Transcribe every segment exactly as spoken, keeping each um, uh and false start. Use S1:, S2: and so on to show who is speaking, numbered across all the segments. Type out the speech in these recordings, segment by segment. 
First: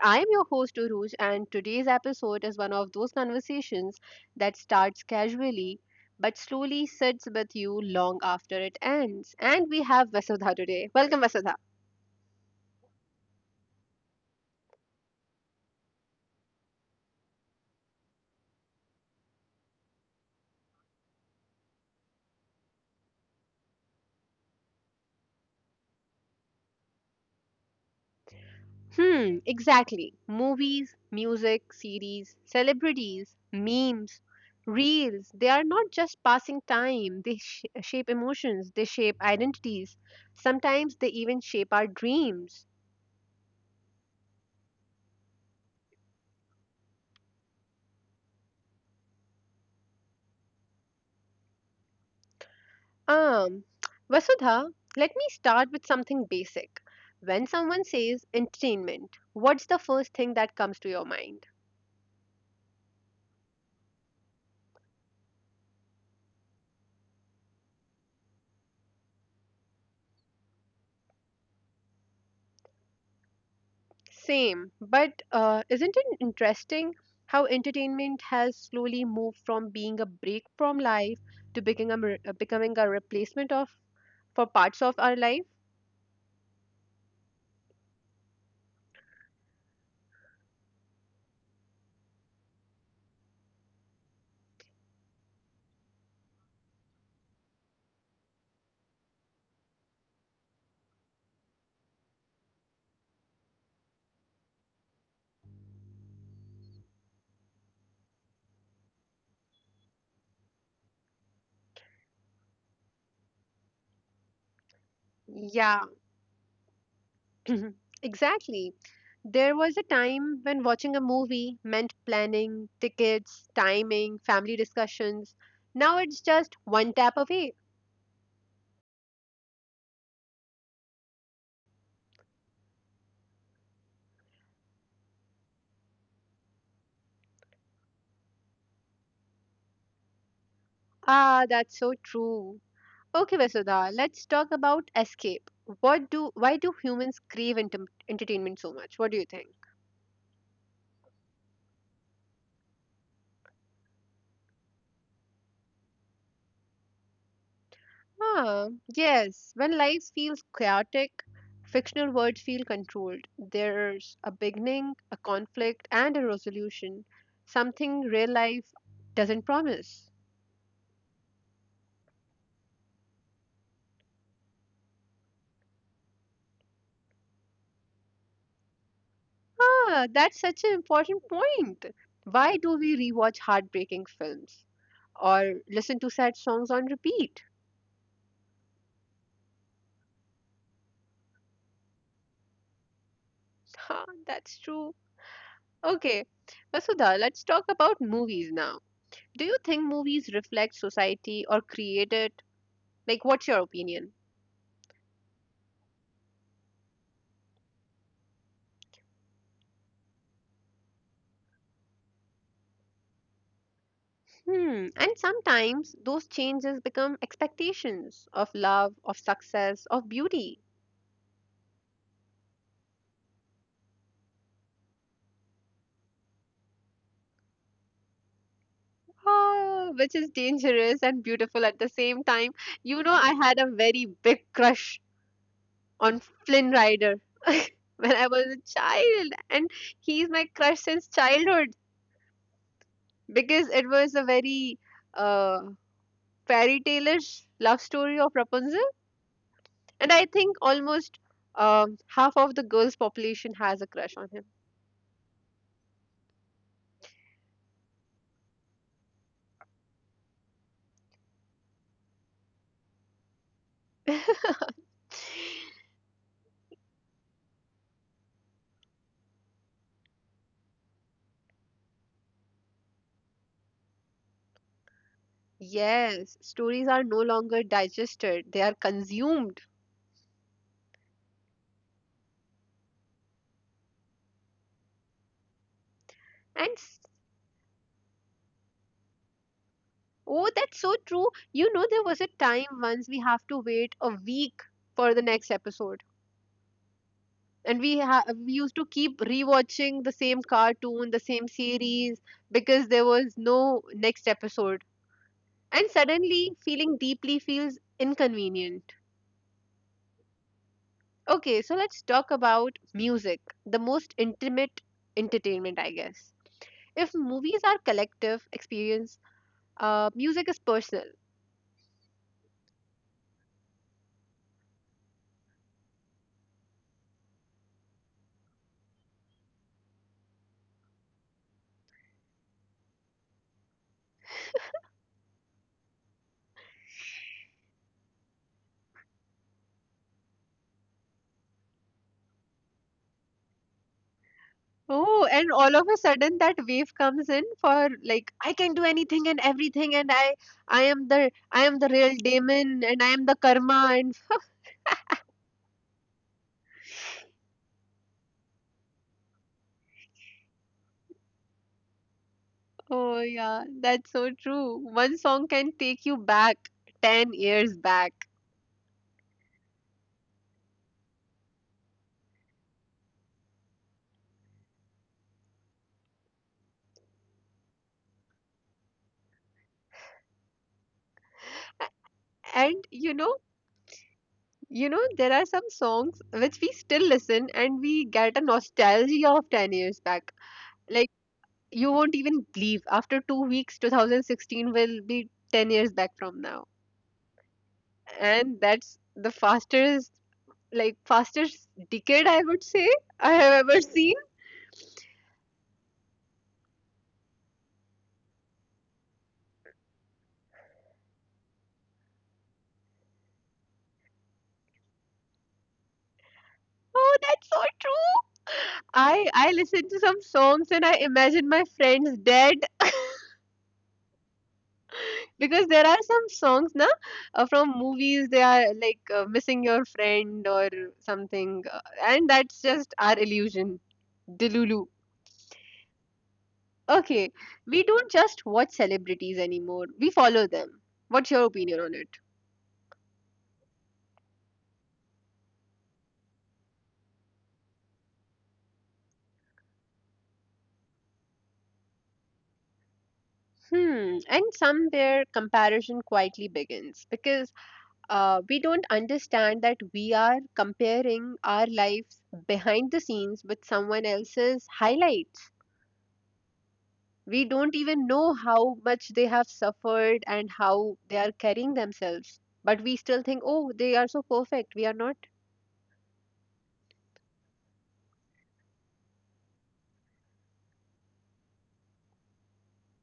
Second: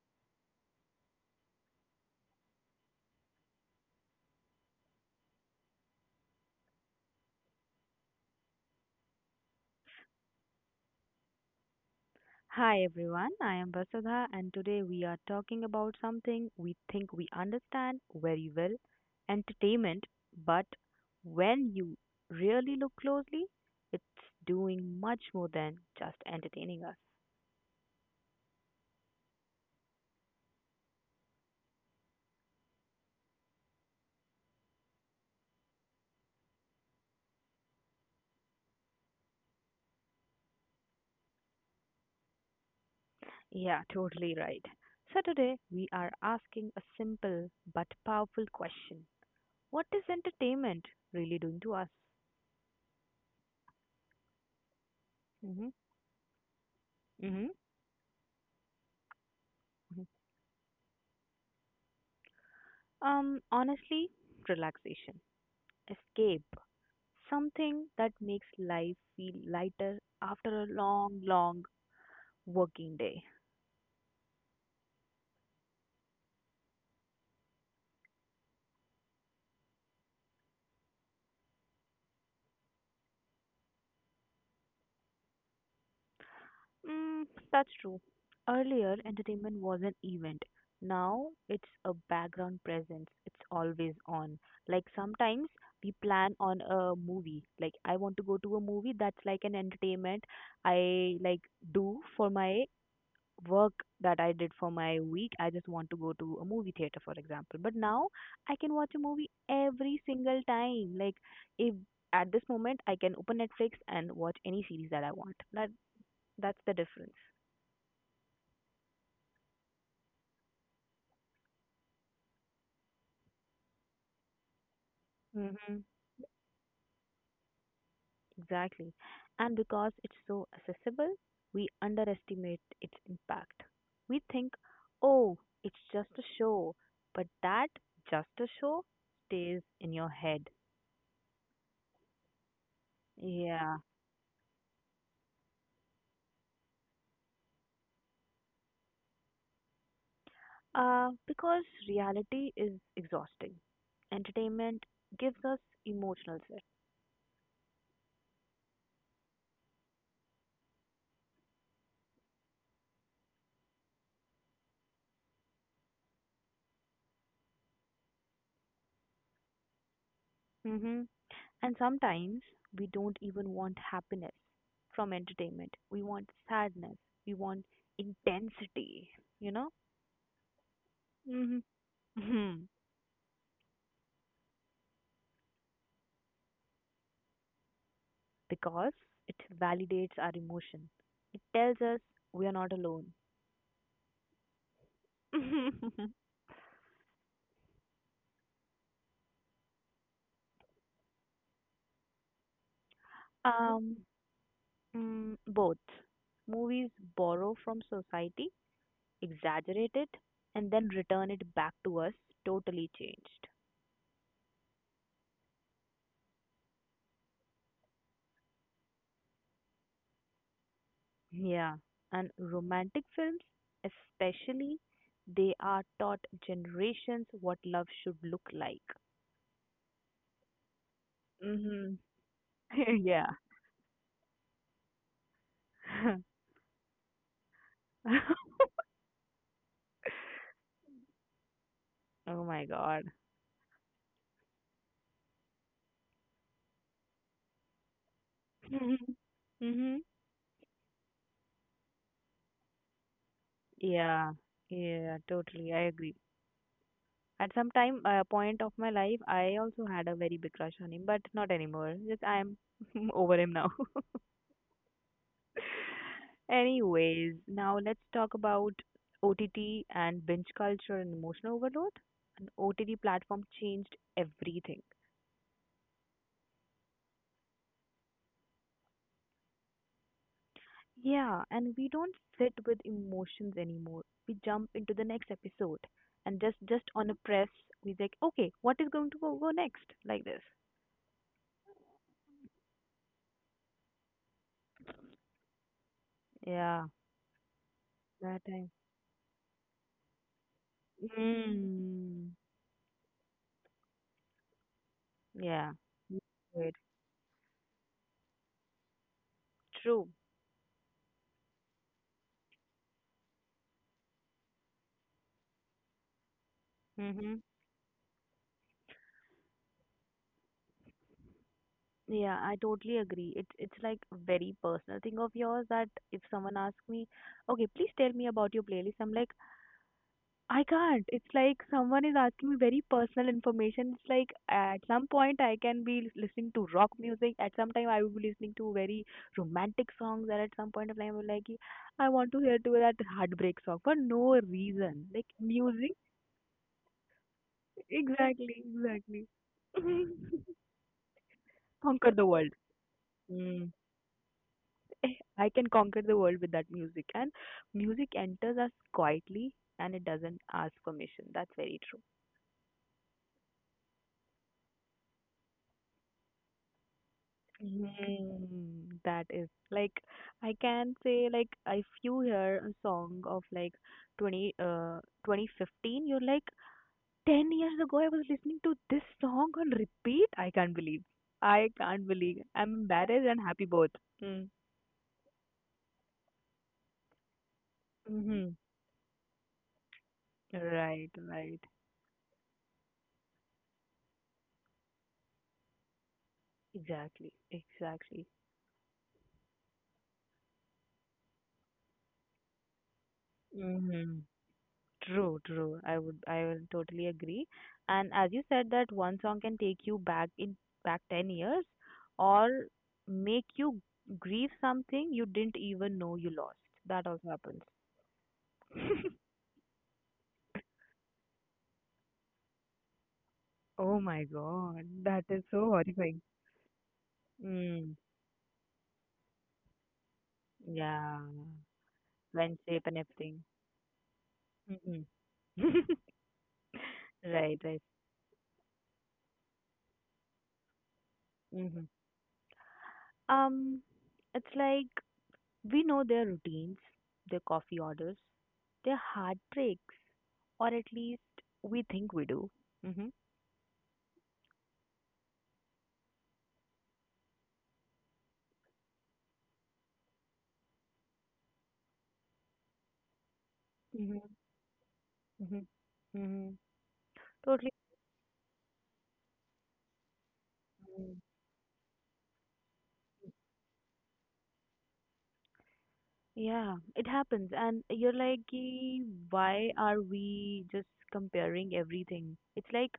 S1: I am your host Uruj and today's episode is one of those conversations that starts casually but slowly sits with you long after it ends. And we have Vasudha today. Welcome Vasudha.
S2: Hi everyone, I am Vasudha, and today we are talking about something we think we understand very well: entertainment. But when you really look closely, it's doing much more than just entertaining us.
S1: Hmm, exactly. Movies, music, series, celebrities, memes, reels, they are not just passing time. They sh- shape emotions, they shape identities. Sometimes they even shape our dreams.
S2: Yeah, totally right. So today we are asking a simple but powerful question: what is entertainment really doing to us?
S1: Um, Vasudha, let me
S2: Mm-hmm.
S1: start with something basic. When
S2: hmm
S1: someone says entertainment, what's the first thing that comes to your mind?
S2: Um, honestly, relaxation, escape, something that makes life feel lighter after a long, long working day.
S1: Same, but uh, isn't it interesting how entertainment has slowly moved from being a break from life to becoming a, re- uh, becoming a replacement of for parts of our life?
S2: Mm, that's true. Earlier, entertainment was an event. Now, it's a background presence. It's always on. Like sometimes we plan on a movie. Like I want to go to a movie that's like an entertainment I like do for my work that I did for my week, I just want to go to a movie theater, for example. But now I can watch a movie every single time. Like if at this moment I can open Netflix and watch any series that I want. That
S1: Yeah.
S2: that's the difference.
S1: Mhm. Exactly. There was a time when watching a movie meant planning, tickets, timing, family discussions.
S2: Mm-hmm.
S1: Now it's just one tap away.
S2: Exactly. And because it's so accessible, we underestimate its impact. We think, oh, it's just a show. But that just a show stays in your head.
S1: Ah, that's so true. Okay,
S2: Yeah.
S1: Vasudha, let's talk about escape. What do Why do humans crave enter entertainment so much? What do you think?
S2: Uh, because reality is exhausting. Entertainment gives us emotional set.
S1: Ah, yes. When life feels chaotic, fictional words feel controlled. There's a beginning, a conflict, and a resolution. Something real life doesn't promise.
S2: hmm And sometimes we don't even want happiness from entertainment. We want sadness. We want intensity, you know?
S1: Ah, that's such an important
S2: Hmm.
S1: point. Why
S2: Mhm.
S1: do we rewatch heartbreaking films or listen to sad songs on repeat?
S2: Because it validates our emotion. It tells us we are not alone.
S1: Ah, that's true. Okay, Vasudha, let's talk about movies now. Do you think movies reflect society or create it? Like, what's your
S2: Um,
S1: opinion?
S2: mm, Both. Movies borrow from society, exaggerate it, and then return it back to us totally changed.
S1: Hmm. And sometimes those changes become expectations of love, of success, of beauty,
S2: Yeah. And romantic films, especially, they are taught generations what love should look like.
S1: ah, which is dangerous and beautiful at the
S2: Mhm.
S1: same time. You know,
S2: Yeah.
S1: I had a very big crush on Flynn Rider when I was a child, and he's my crush since childhood
S2: Oh my god.
S1: because it was a very uh, fairy tale-ish love story of Rapunzel,
S2: Mhm. Mhm.
S1: and I think almost um, half of the girls' population has a crush on
S2: Yeah, yeah, totally. I agree. At some time, uh, point of my life, I also had a very big crush on him, but not anymore. Just I'm over him now.
S1: him.
S2: Anyways, now let's talk about O T T and binge culture and emotional overload. An O T T platform changed everything.
S1: Yes, stories are no longer digested, they are consumed.
S2: Yeah, and we don't sit with emotions anymore. We jump into the next episode and just
S1: And
S2: just
S1: s-
S2: on a press, we like, okay, what is going to go, go next? Like this.
S1: oh, that's so true. You know, there was a time once we have to wait a week for the next episode.
S2: Yeah,
S1: And we ha-
S2: that
S1: we
S2: time.
S1: used to keep rewatching the same cartoon, the same series
S2: Mm.
S1: because there was no next episode.
S2: Yeah.
S1: And suddenly
S2: Good.
S1: feeling deeply feels inconvenient.
S2: True.
S1: Okay, so let's talk about music, the most intimate entertainment, I guess. If
S2: Mm-hmm.
S1: movies are collective experience, uh, music is personal.
S2: Yeah, I totally agree. It's it's like a very personal thing of yours, that if someone asks me, "Okay, please tell me about your playlist," I'm like, "I can't." It's like someone is asking me very personal information. It's like uh, at some point I can be lis- listening to rock music, at some time I will be listening to very romantic songs, and at some point of time I'm like, "I want to hear to that heartbreak song for no reason."
S1: Oh,
S2: Like
S1: and all of
S2: music,
S1: a sudden that wave comes in for like I
S2: exactly,
S1: can do anything
S2: exactly.
S1: and everything, and I I am the I am the
S2: Conquer
S1: real
S2: the world.
S1: demon, and I am the
S2: Hmm.
S1: karma, and
S2: I can conquer the world with that music. And music enters us quietly, and it doesn't ask permission. That's very true.
S1: oh yeah, that's so true. One song can take you back ten years back,
S2: Mm, that is like, I can say, like if you hear a song of like twenty uh twenty fifteen, you're like, ten years ago I was listening to this song on repeat. I can't believe I can't believe I'm
S1: and you
S2: embarrassed
S1: know
S2: and happy both. Mm.
S1: you know there are some songs which we still listen and we get a
S2: Mm-hmm.
S1: nostalgia of ten years back.
S2: Right,
S1: Like
S2: right.
S1: you won't even believe after two weeks, twenty sixteen will be ten years back from now.
S2: Exactly, exactly.
S1: And that's the fastest, like fastest decade I would say I have ever seen.
S2: True, true. I would, I will totally agree. And as you said, that one song can take you back in back ten years, or make you grieve something you didn't even know you lost. That
S1: Oh,
S2: also
S1: that's
S2: happens.
S1: so true. I I listen to some songs and I imagine my friends dead
S2: Oh my God, that is
S1: because
S2: so
S1: there are
S2: horrifying.
S1: some songs na uh, from
S2: Mm,
S1: movies they are like uh, missing your friend or
S2: yeah.
S1: something uh, and that's
S2: Friendship
S1: just
S2: and
S1: our
S2: everything.
S1: illusion. Delulu.
S2: Hmm.
S1: Okay,
S2: Right,
S1: we
S2: right.
S1: don't just watch celebrities anymore. We follow them. What's your opinion
S2: hmm
S1: on it?
S2: Um, it's like we know their routines, their coffee orders, their heartbreaks, or at least we think we do. Mm-hmm.
S1: Hmm. And somewhere comparison quietly begins because uh, we don't understand that we are comparing our lives behind the scenes with someone
S2: Mm-hmm.
S1: else's highlights.
S2: Mm-hmm. Mm-hmm.
S1: We don't
S2: Totally.
S1: even know how much they have suffered and how they are carrying themselves. But we still think, oh, they are so perfect. We are not.
S2: Yeah, it happens. And you're like, "Ki, why are we just comparing everything? It's like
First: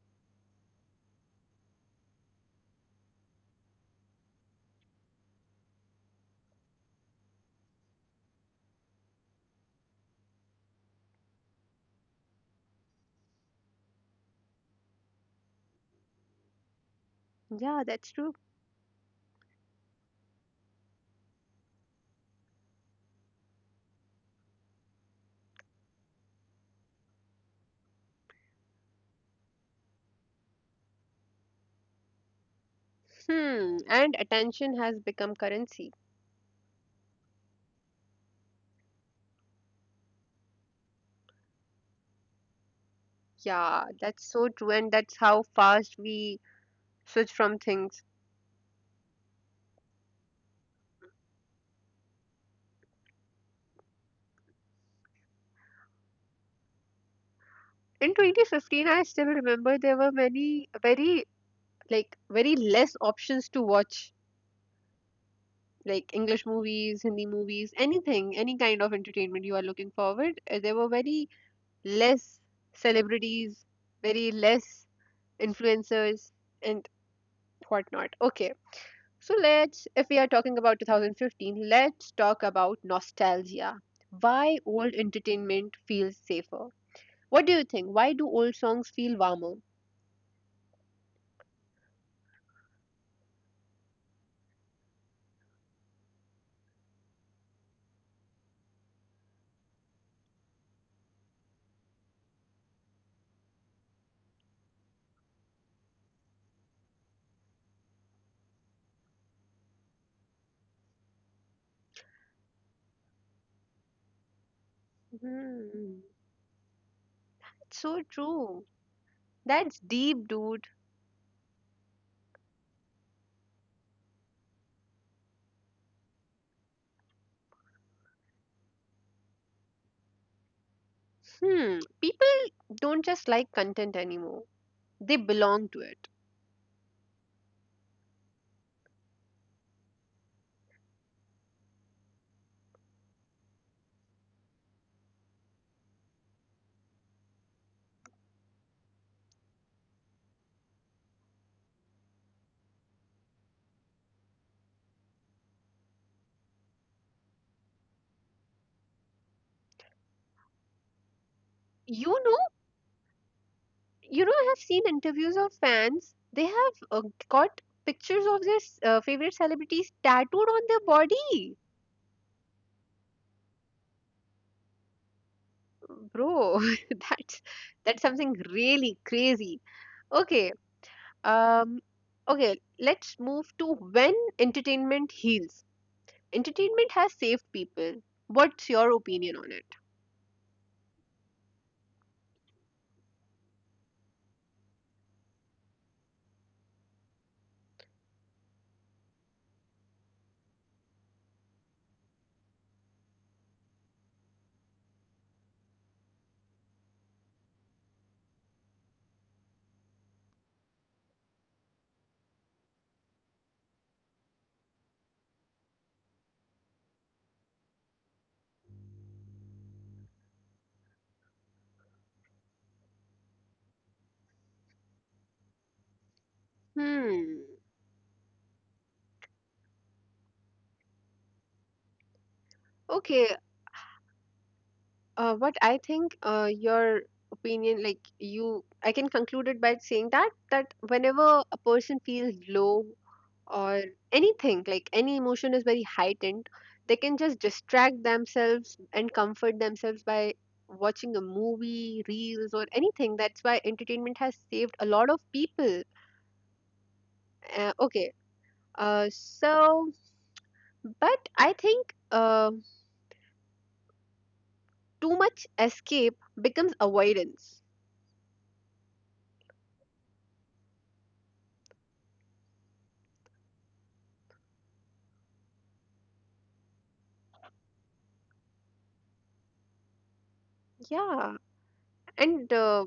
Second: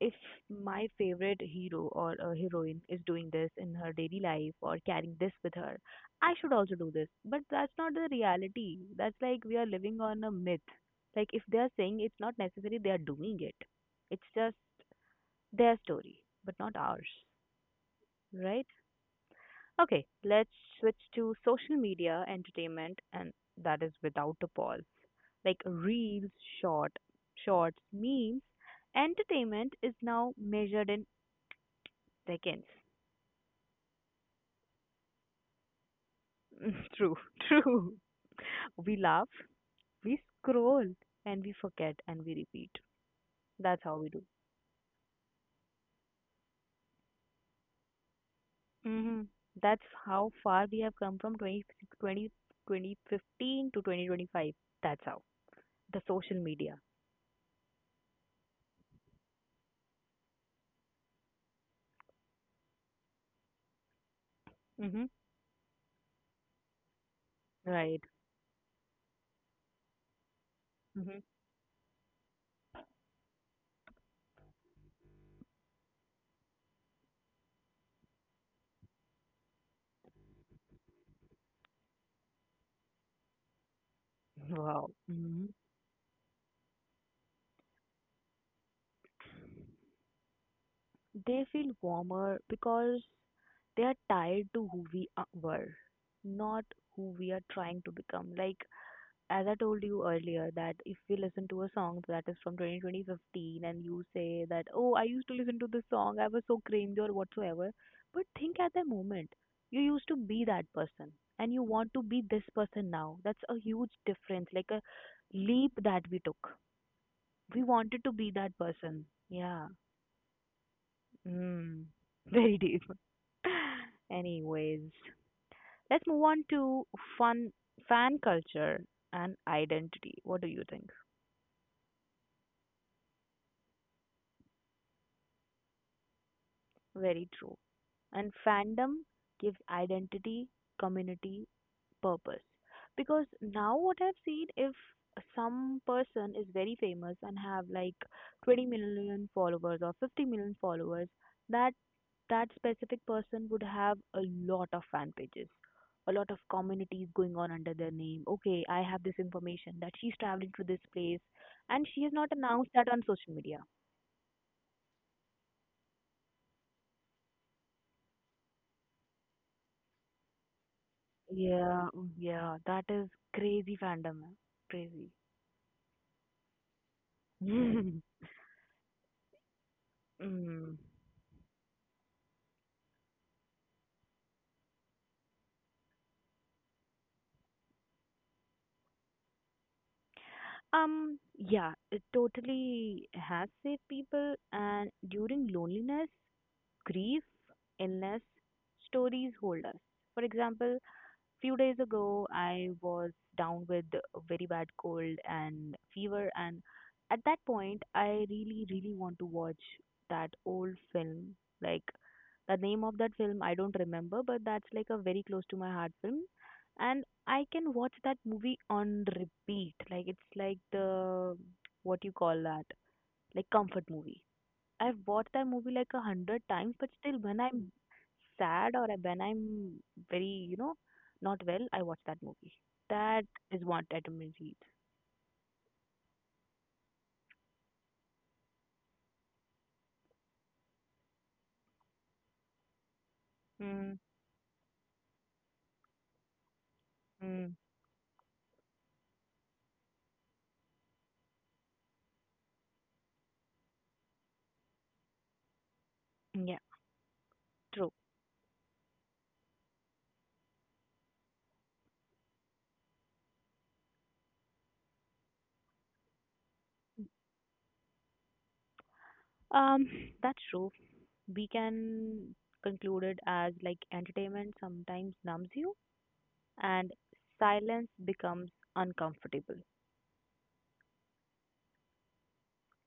S2: if my favorite hero or a heroine is doing this in her daily life or carrying this with her, I should also do this. But that's not the reality. That's like we are living on a myth. Like if they're saying, it's not necessary they are doing it. It's just their story, but not ours."
S1: Yeah, that's true.
S2: Right? Okay, let's switch to social media entertainment, and that is without a pause. Like reels, short, shorts, memes, entertainment is now measured in seconds.
S1: Hmm. And attention has become currency.
S2: True, true. We laugh, we scroll, and we forget, and we repeat. That's
S1: Yeah,
S2: how we do.
S1: that's so true. And that's how fast we switch from things.
S2: hmm That's how far we have come from twenty twenty twenty fifteen to twenty twenty-five. That's how. The social media.
S1: In twenty fifteen I still remember there were many very, like very less options to watch,
S2: Hmm.
S1: like english movies, hindi movies,
S2: Right.
S1: anything, any kind of entertainment you are looking forward, uh, there were very less celebrities, very less influencers, and whatnot. Okay, so let's, if we are talking about two thousand fifteen, let's talk about nostalgia, why old
S2: Wow. Mhm.
S1: entertainment feels safer. What do you think, why do old songs feel warmer?
S2: They feel warmer because they are tied to who we are- were, not who we are trying to become. Like, as I told you earlier, that if we listen to a song that is from twenty twenty, twenty fifteen, and you say that, oh, I used to listen to this song, I was so cringe or whatsoever. But think, at that moment, you used to be that person, and you want to be this person now. That's a huge difference, like a leap
S1: Hmm.
S2: that we took. We
S1: So
S2: wanted to be that
S1: true.
S2: person. Yeah.
S1: That's deep, dude.
S2: Mm, very deep. Anyways, let's move on to fun fan culture and identity. What do you think?
S1: Hmm. People don't just like content anymore. They belong to it.
S2: Very true. And fandom gives identity, community, purpose. Because now what I've seen, if some person is very famous and have like twenty million followers or fifty million followers, that that specific person would have a lot of fan pages, a lot of communities going on under their name. Okay, I have this information that she's traveling to this place, and she has
S1: You
S2: not
S1: know,
S2: announced that on social media.
S1: you know, I have seen interviews of fans. They have uh, got pictures of their s- uh, favorite celebrities tattooed on their body.
S2: Yeah. Yeah, that is crazy fandom, man. Crazy.
S1: Bro, that's that's
S2: Mm.
S1: something really crazy. Okay.
S2: Mm.
S1: Um, okay, let's move to when entertainment heals. Entertainment has saved people. What's your opinion on it?
S2: Um, yeah, it totally has saved people, and during loneliness, grief, illness, stories hold us. For example, few days ago, I was down with a very bad cold and fever, and at that point, I really, really want to watch that old film. Like, the name of that film, I don't remember, but that's like a very close to my heart film. And I can watch that movie on repeat. Like, it's like the, what you call that, like comfort movie. I've watched that movie like a hundred times, but still, when
S1: Hmm.
S2: I'm sad or when I'm very, you know, not well, I watch that movie. That
S1: Okay,
S2: is what I read.
S1: uh, what I think, uh, your opinion, like you, I can conclude it by saying that that whenever a person feels low or
S2: Mm.
S1: anything, like any emotion is very heightened, they can just
S2: Mm.
S1: distract themselves and comfort themselves by watching a movie, reels, or anything. That's why entertainment has saved a lot of people.
S2: Yeah,
S1: Uh,
S2: true.
S1: okay, uh, so but I think uh, too much escape becomes avoidance.
S2: Um, that's true. We can conclude it as, like, entertainment sometimes numbs you, and silence becomes uncomfortable.
S1: Yeah. And uh,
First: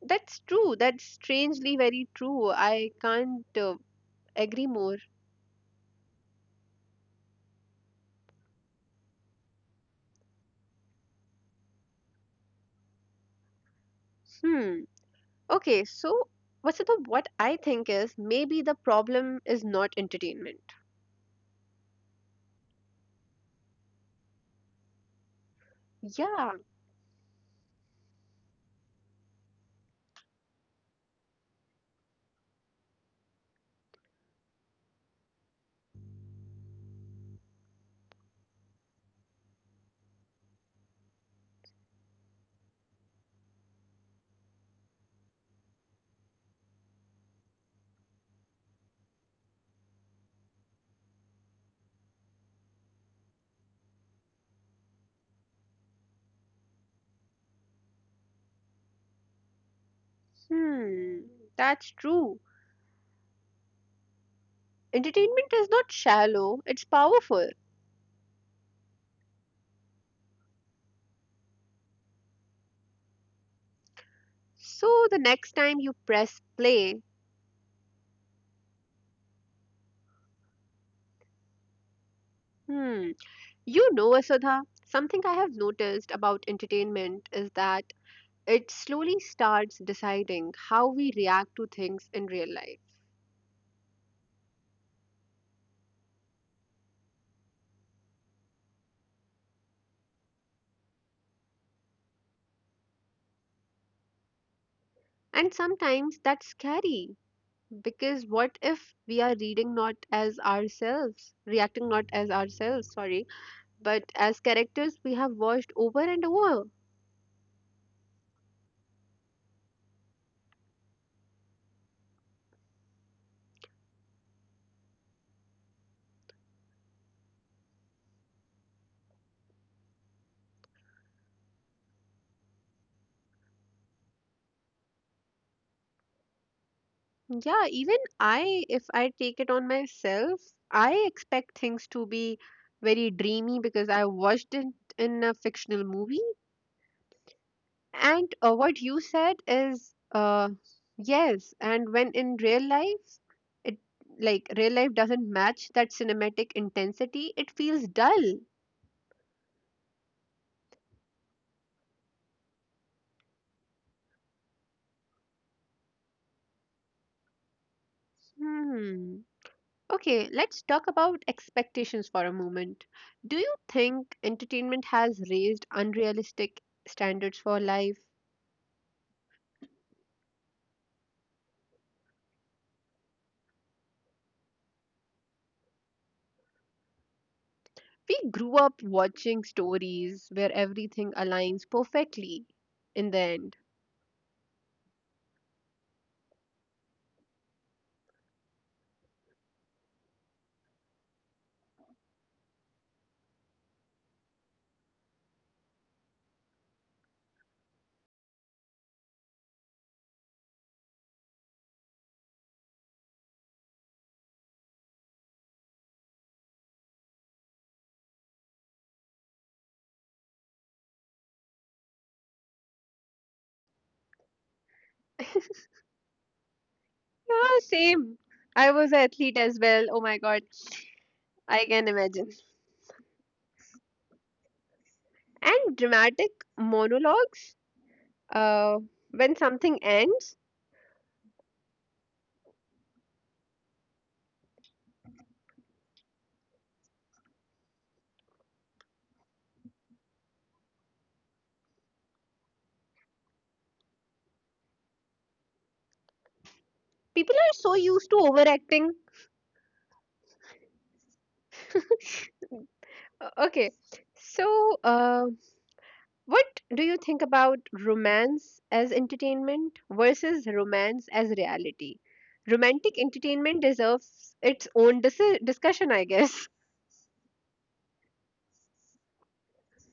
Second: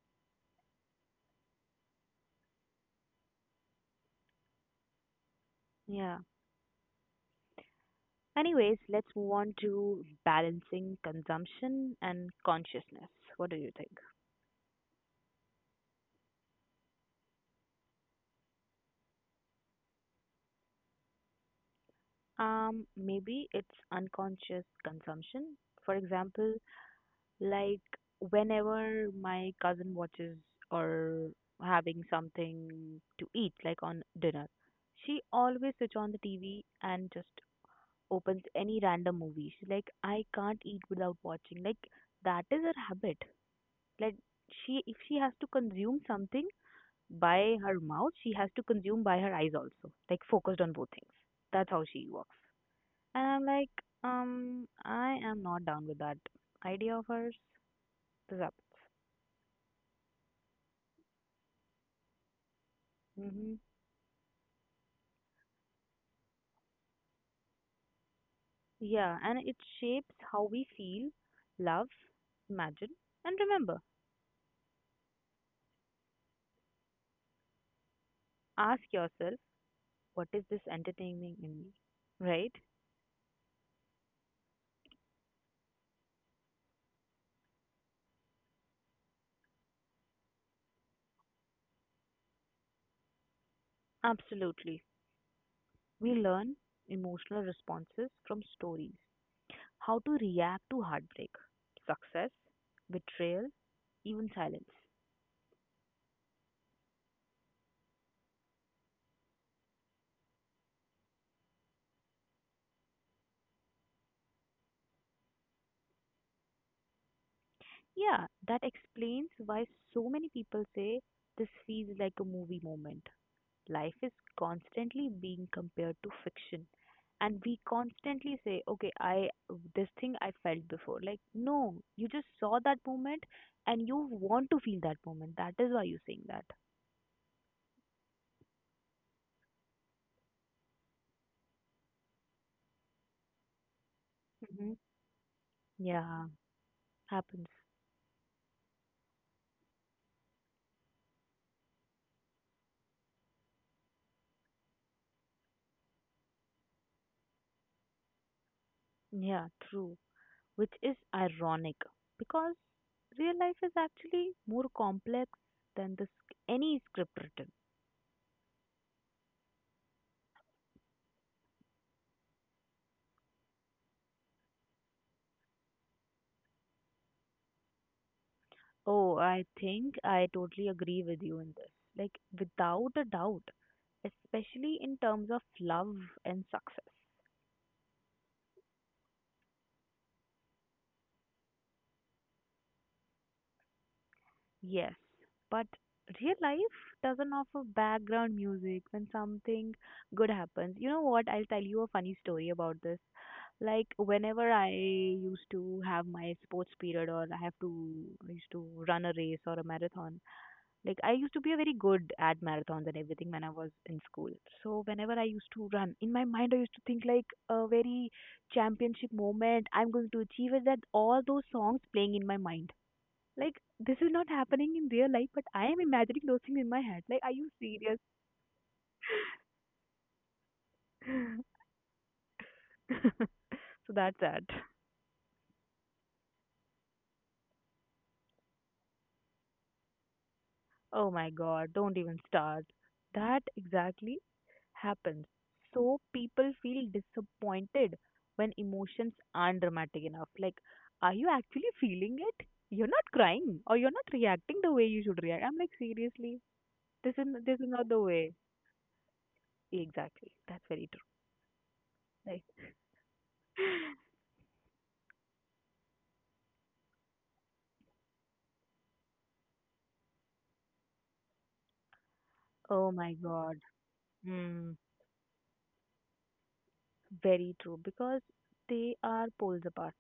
S1: that's true, that's strangely very true. I can't uh, agree more.
S2: Yeah. Anyways, let's move on to balancing consumption and consciousness. What do you think?
S1: Hmm. Okay, so Vasudha, what I think is maybe the problem is not entertainment.
S2: Um, maybe it's unconscious consumption. For
S1: Yeah,
S2: example, like whenever my cousin watches or having something to eat, like on dinner, she always switch on the T V and just opens any random movie. She's like, I can't eat without watching. Like, that is her habit. Like, she, if she has to consume something by her mouth, she has to consume by her eyes also. Like, focused on both things. That's how she works. And I'm like, um, I am not down with that idea of hers. Rub.
S1: hmm, that's true.
S2: Mm-hmm.
S1: Entertainment is not shallow, it's powerful.
S2: Yeah, and it shapes how we feel, love, imagine, and remember.
S1: So the next time you press play,
S2: Ask yourself, what is this entertaining in me? Right?
S1: hmm, you know, Vasudha, something I have noticed about entertainment is that it slowly starts deciding how we react to things in real life.
S2: Absolutely. We learn emotional responses from stories, how to react to heartbreak, success, betrayal, even silence.
S1: And sometimes that's scary because what if we are reading not as ourselves, reacting not as ourselves, sorry, but as characters we have watched over and over?
S2: Yeah, that explains why so many people say this feels like a movie moment. Life is constantly being compared to fiction, and we constantly say, okay, I this thing I felt before, like, no, you just saw that moment and you want to feel that moment, that is why you're saying that.
S1: Yeah, even I, if I take it on myself, I expect things to be very dreamy because I watched it
S2: Hmm.
S1: in a fictional movie.
S2: Yeah, happens.
S1: And uh, what you said is uh, yes, and when in real life, it like real life doesn't match that cinematic intensity, it feels dull.
S2: Yeah, true. Which is ironic, because real life is actually more complex than this any script written.
S1: Hmm. Okay, let's talk about expectations for a moment. Do you think entertainment has raised unrealistic standards for life?
S2: Oh, I think I totally agree with you in this. Like, without a doubt, especially in terms of love and success.
S1: We grew up watching stories where everything aligns perfectly in the end.
S2: Yes, but real life doesn't offer background music when something good happens. You know what? I'll tell you a funny story about this. Like, whenever I used to have my sports period, or I have to, I used to run a race or a marathon. Like, I used to be a very good at marathons and everything when I was in school. So whenever I used to run, in my mind I used to think, like, a very championship moment. I'm going to achieve it. That all those songs playing in my mind. Like, this is not happening in real life, but I am imagining those things in my head. Like, are you
S1: Yeah,
S2: serious?
S1: same. I was an athlete as well. Oh my god, I can imagine.
S2: So that's that.
S1: And dramatic monologues. Uh, when something ends,
S2: Oh my god, don't even start. That exactly happens. So people feel disappointed when emotions aren't dramatic enough. Like, are you actually feeling it? You're not crying, or you're not reacting the way you should react. I'm like, seriously, this is
S1: people are
S2: this is
S1: so
S2: not the
S1: used to
S2: way.
S1: overacting.
S2: Exactly. That's very true. Like,
S1: Uh, Okay, so uh, what do you think about romance as entertainment versus romance as reality?
S2: oh
S1: Romantic
S2: my god.
S1: entertainment deserves
S2: Mm,
S1: its own dis- discussion, I guess.
S2: very true. Because they are poles apart.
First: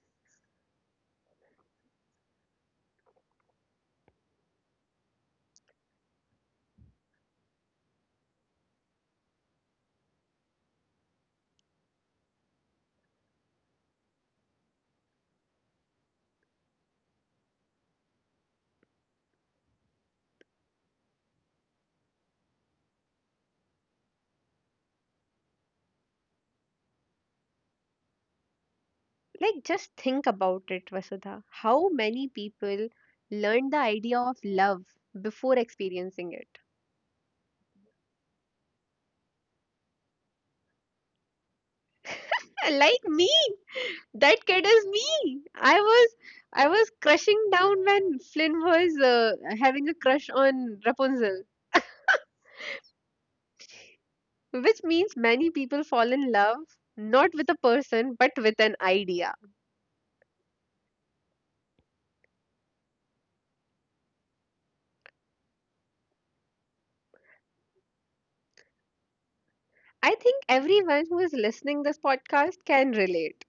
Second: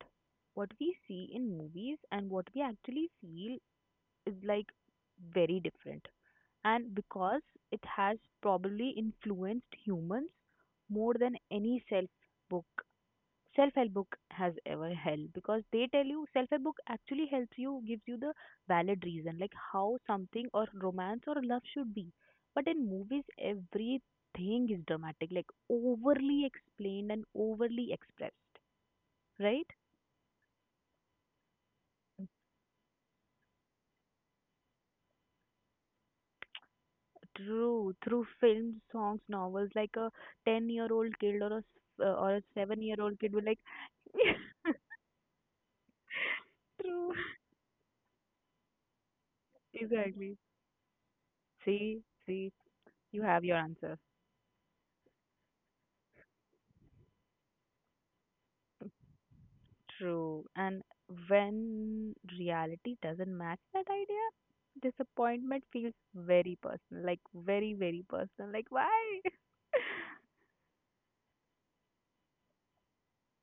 S2: What we see in movies and what we actually feel is like very different, and because it has probably influenced humans more than any self book self-help book has ever held. Because they tell you self-help book actually helps you, gives you the valid reason like how something or romance or love should be, but in movies everything is dramatic, like overly explained and overly expressed,
S1: Like,
S2: right?
S1: just think about it, Vasudha. How many people learn the idea of love before experiencing it?
S2: True, through films, songs, novels, like a ten-year-old kid or a s- uh, or a
S1: Like
S2: seven-year-old
S1: me,
S2: kid will like.
S1: that kid is me. I was, I was
S2: True.
S1: crushing down when Flynn was uh, having a crush
S2: Exactly.
S1: on Rapunzel,
S2: See, see, you have your answer.
S1: which means many people fall in love not with a person but with an idea.
S2: True. And when reality doesn't match that idea, disappointment feels very personal, like very, very personal. Like why?
S1: I think everyone who is listening this podcast can relate.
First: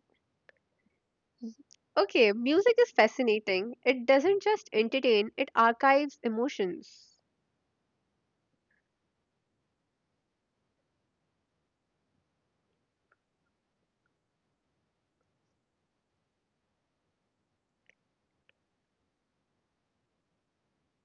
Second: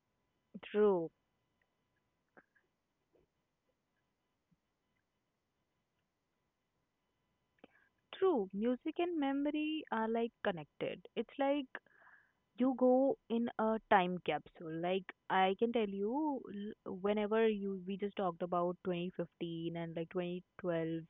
S2: True,
S1: Okay, music is fascinating. It doesn't just entertain, it archives emotions.
S2: true. Music and memory are like connected. It's like you go in a time capsule. Like I can tell you l- whenever you we just talked about twenty fifteen and like twenty twelve,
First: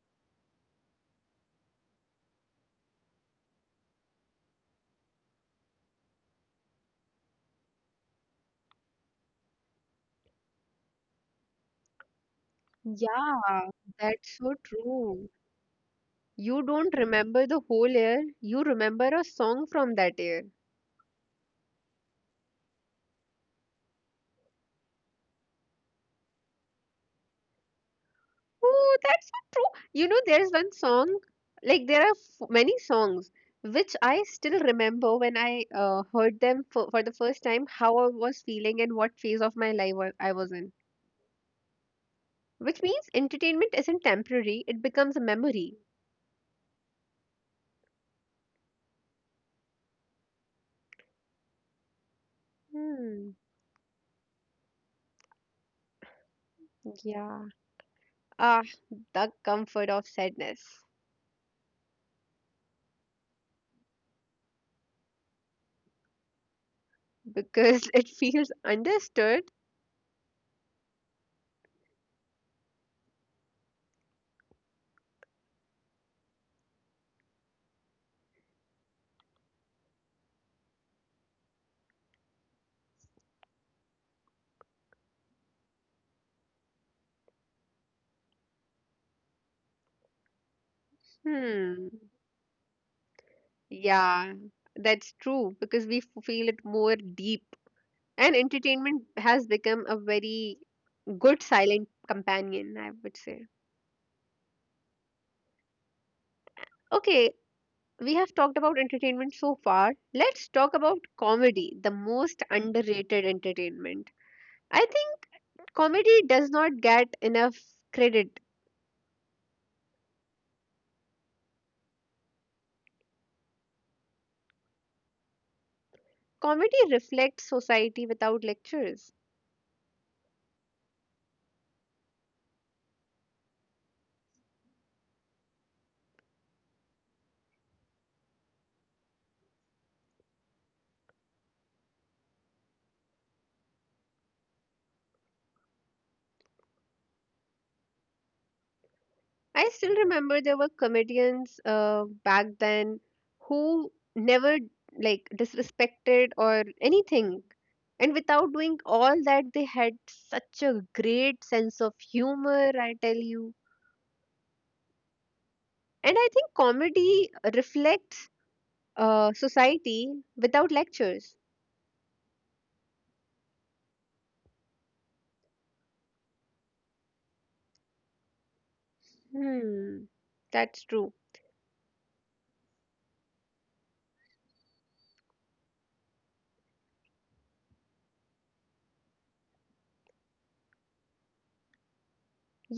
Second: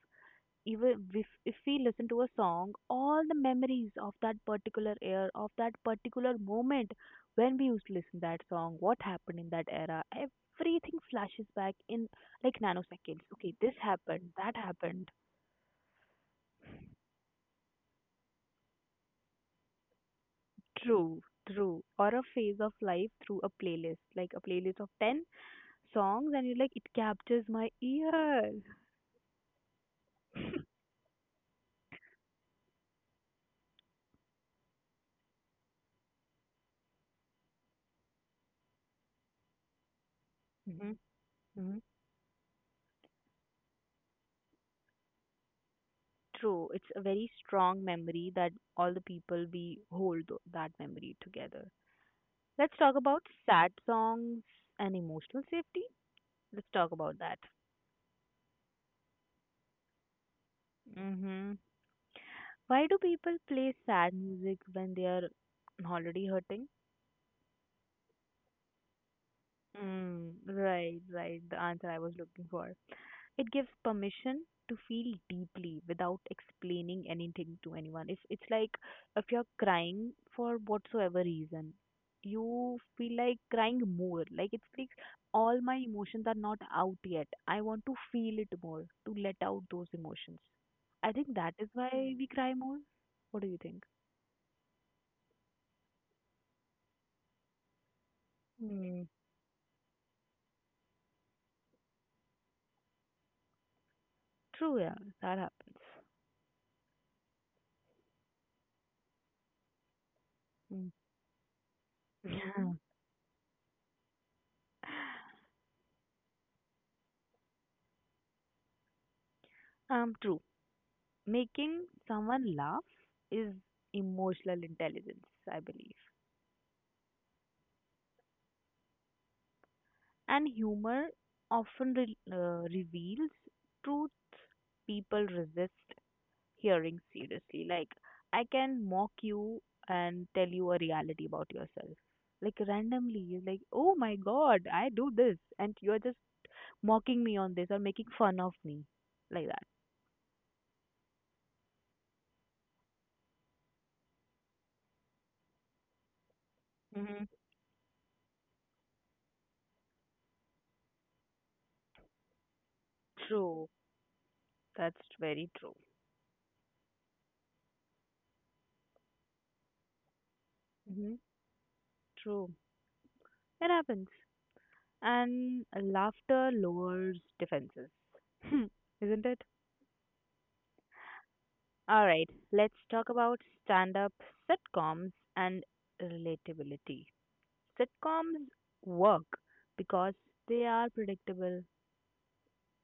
S2: even if, if we listen to a song, all the memories of that particular year, of that particular moment when we used to listen that song, what happened in that era, everything flashes back in like nanoseconds. Okay,
S1: Yeah,
S2: this happened,
S1: that's
S2: that
S1: so
S2: happened.
S1: true. You don't remember the whole year, you remember a song from that year.
S2: True, true. Or a phase of life through a playlist, like a playlist of ten songs, and you're like it captures my ear.
S1: Oh, that's so true. You know, there's one song, like there are f many songs which I still remember when I uh, heard them for, for the first time, how I was feeling and what phase of my life wa- I was in.
S2: Mm-hmm. Mm-hmm.
S1: Which means entertainment isn't temporary, it becomes a memory.
S2: True, it's a very strong memory that all the people we hold tho- that memory together. Let's talk about
S1: Hmm,
S2: sad songs and emotional safety. Let's talk about that.
S1: yeah. Ah, the comfort of sadness
S2: Mm-hmm. Why do people play sad music when they are already hurting?
S1: because it feels understood.
S2: mm, right, right, the answer I was looking for. It gives permission to feel deeply without explaining anything to anyone. If it's like if you're crying for whatsoever reason, you feel like crying more. Like it's like all my emotions are not out yet. I want to feel it more to let out those emotions. I think that is
S1: Hmm.
S2: why we cry more. What do you think?
S1: Yeah, that's true because we f- feel it more deep. And
S2: Hmm.
S1: entertainment has become a very good silent companion, I would say.
S2: True, yeah, that happens.
S1: Okay, we have talked about entertainment so far. Let's talk about comedy, the most
S2: Mm.
S1: underrated entertainment. I think comedy does not get enough credit.
S2: Um, true. Making someone laugh is emotional intelligence, I believe.
S1: Comedy reflects society without lectures.
S2: And humor often re- uh, reveals truths people resist hearing seriously. Like, I can mock you and tell you a reality about yourself. Like, randomly, you're like, oh my god, I do this. And you're just mocking me on this or making fun of me. Like that.
S1: I still remember there were comedians uh, back then who never like disrespected or
S2: Hmm.
S1: anything. And without doing all that, they had such a great sense of humor, I tell you.
S2: True. That's very true.
S1: And I think comedy reflects uh, society without
S2: Hmm.
S1: lectures.
S2: True. It happens. And laughter lowers defenses. Hmm, isn't it?
S1: Hmm, that's true.
S2: All right, let's talk about stand up, sitcoms, and relatability. Sitcoms work because they are predictable.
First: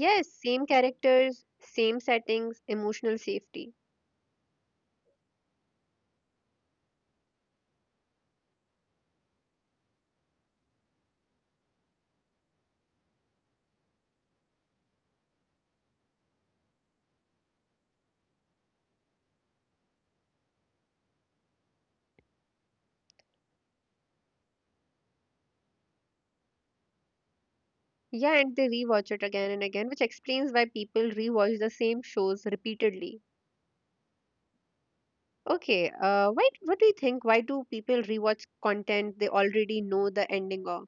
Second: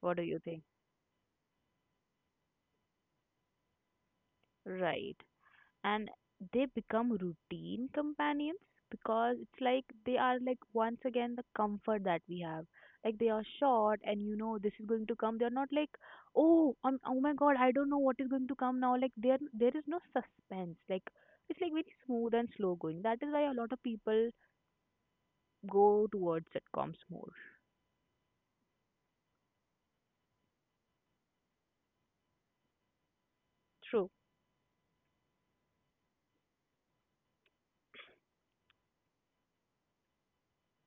S2: What do you think?
S1: same characters, same settings, emotional safety.
S2: Right. And they become routine companions, because it's like they are like once again the comfort that we have. Like they are short and you know this is going to come, they're not like oh um, oh my god I don't know what is going to come now. Like there there is no suspense. Like it's like very smooth and slow going, that is why a lot of people go towards sitcoms more.
S1: Yeah, and they rewatch it again and again, which explains why people rewatch the same shows repeatedly.
S2: True.
S1: Okay, uh, why? What do you think? Why do people rewatch content they already know the ending of?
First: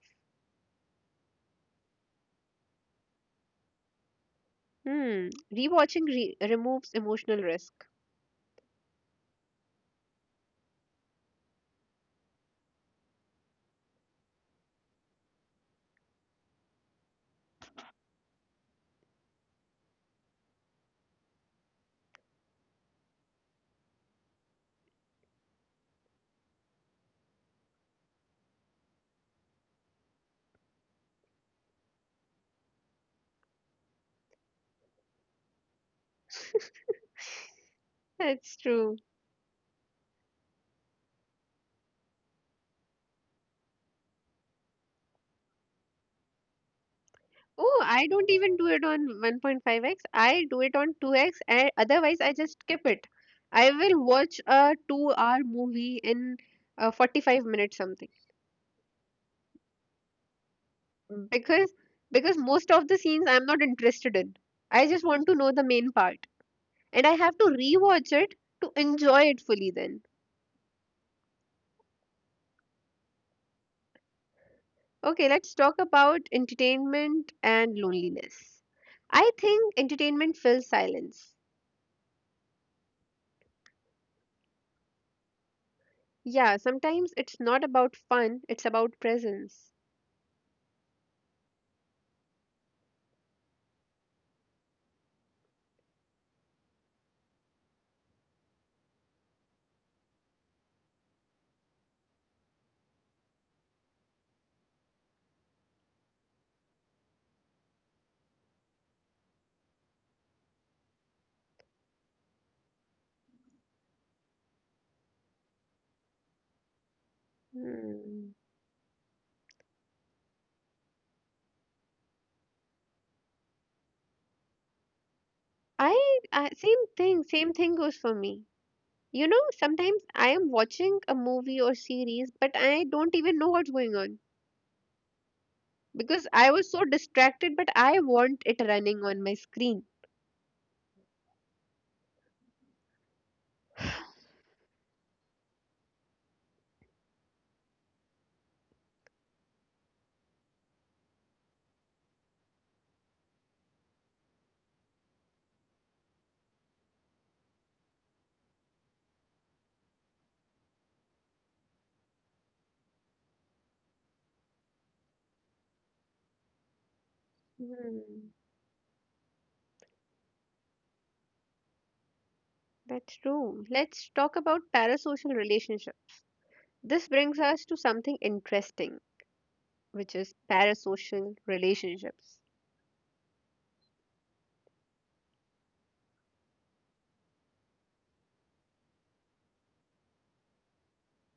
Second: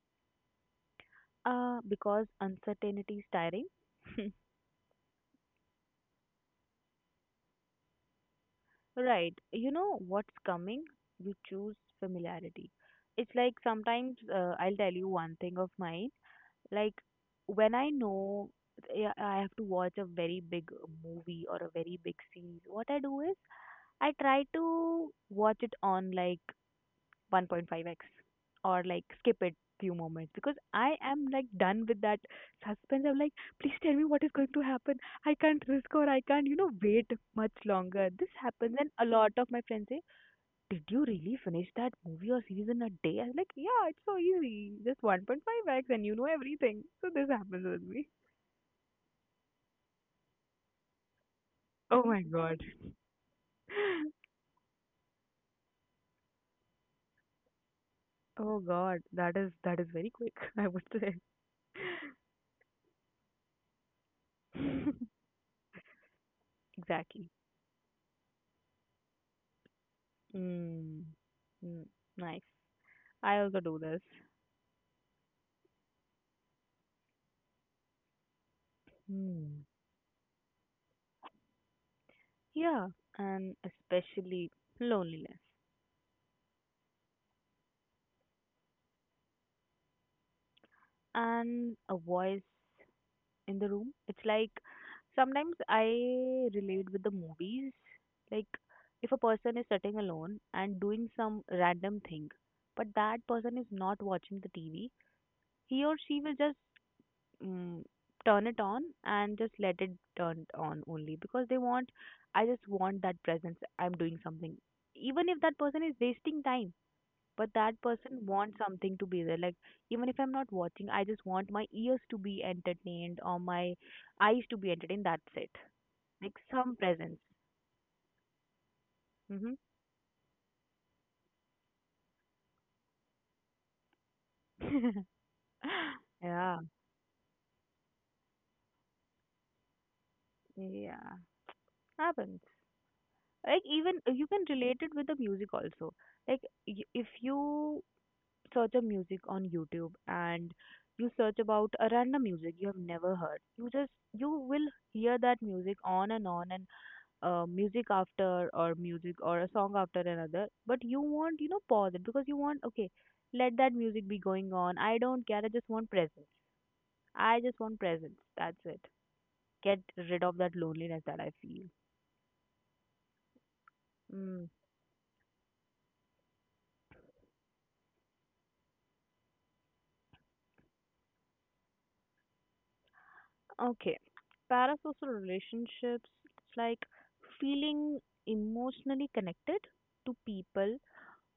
S2: uh Because uncertainty is tiring.
S1: Hmm, rewatching re- removes emotional risk.
S2: Right. You know what's coming? You choose familiarity. It's like sometimes uh, I'll tell you one thing of mine. Like when I know I I have to watch a very big movie or a very big series, what I do is I try to watch it on like one point five x or like skip it few moments because I am like done with that suspense. I'm like, please tell me what is going to happen. I can't risk or I can't, you know, wait much longer. This
S1: That's
S2: happens, and
S1: true.
S2: a lot of my friends say, did you really finish that movie or series in a day? I was like, yeah, it's so easy. Just one point five x and you know everything. So this happens with
S1: Oh, I
S2: me.
S1: don't even do it on one point five x. I do it on two x, and
S2: Oh my
S1: otherwise I just
S2: god.
S1: skip it. I will watch a two-hour movie in uh, forty-five minutes something.
S2: Oh god, that is that is very quick, I would say.
S1: because because most of the scenes I'm not interested in, I just want to know the main part and I
S2: Exactly.
S1: have to rewatch it to enjoy it fully then.
S2: Mm. Mm. Nice. I also do this.
S1: Okay, let's talk about entertainment and loneliness. I
S2: Hmm.
S1: think entertainment fills silence.
S2: Yeah, and especially loneliness
S1: Yeah, sometimes it's not about fun, it's about presence.
S2: and a voice in the room. It's like sometimes I relate with the movies. Like if a person is sitting alone and doing some random thing, but that person is not watching the T V, he or she will just mm turn it on and just let it turn on, only because they want. I just want that presence. I'm doing something, even if that person is wasting time, but that person
S1: Hmm.
S2: wants something to be there. Like even if I'm not watching, I just want my ears to be entertained or my eyes to be entertained, that's it.
S1: I,
S2: Like
S1: I
S2: some
S1: same
S2: presence.
S1: thing, same thing goes for me. You know,
S2: Hmm.
S1: sometimes I am watching a movie or series but I don't even know what's going on because I
S2: Yeah,
S1: was so distracted, but I want it running on my screen.
S2: yeah, happens. Like even you can relate it with the music also. Like y- if you search a music on YouTube, and you search about a random music you have never heard, you just, you will hear that music on and on, and uh, music after or music or a song after another, but you want, you know, pause it because you want okay, let that music be going on, I don't care, I just want presence. I just want presence,
S1: Hmm,
S2: that's it. Get rid of that loneliness that I feel.
S1: that's true. Let's talk
S2: Mm.
S1: about parasocial relationships. This brings us to something interesting, which is parasocial relationships.
S2: Okay, parasocial relationships, it's like feeling emotionally connected to people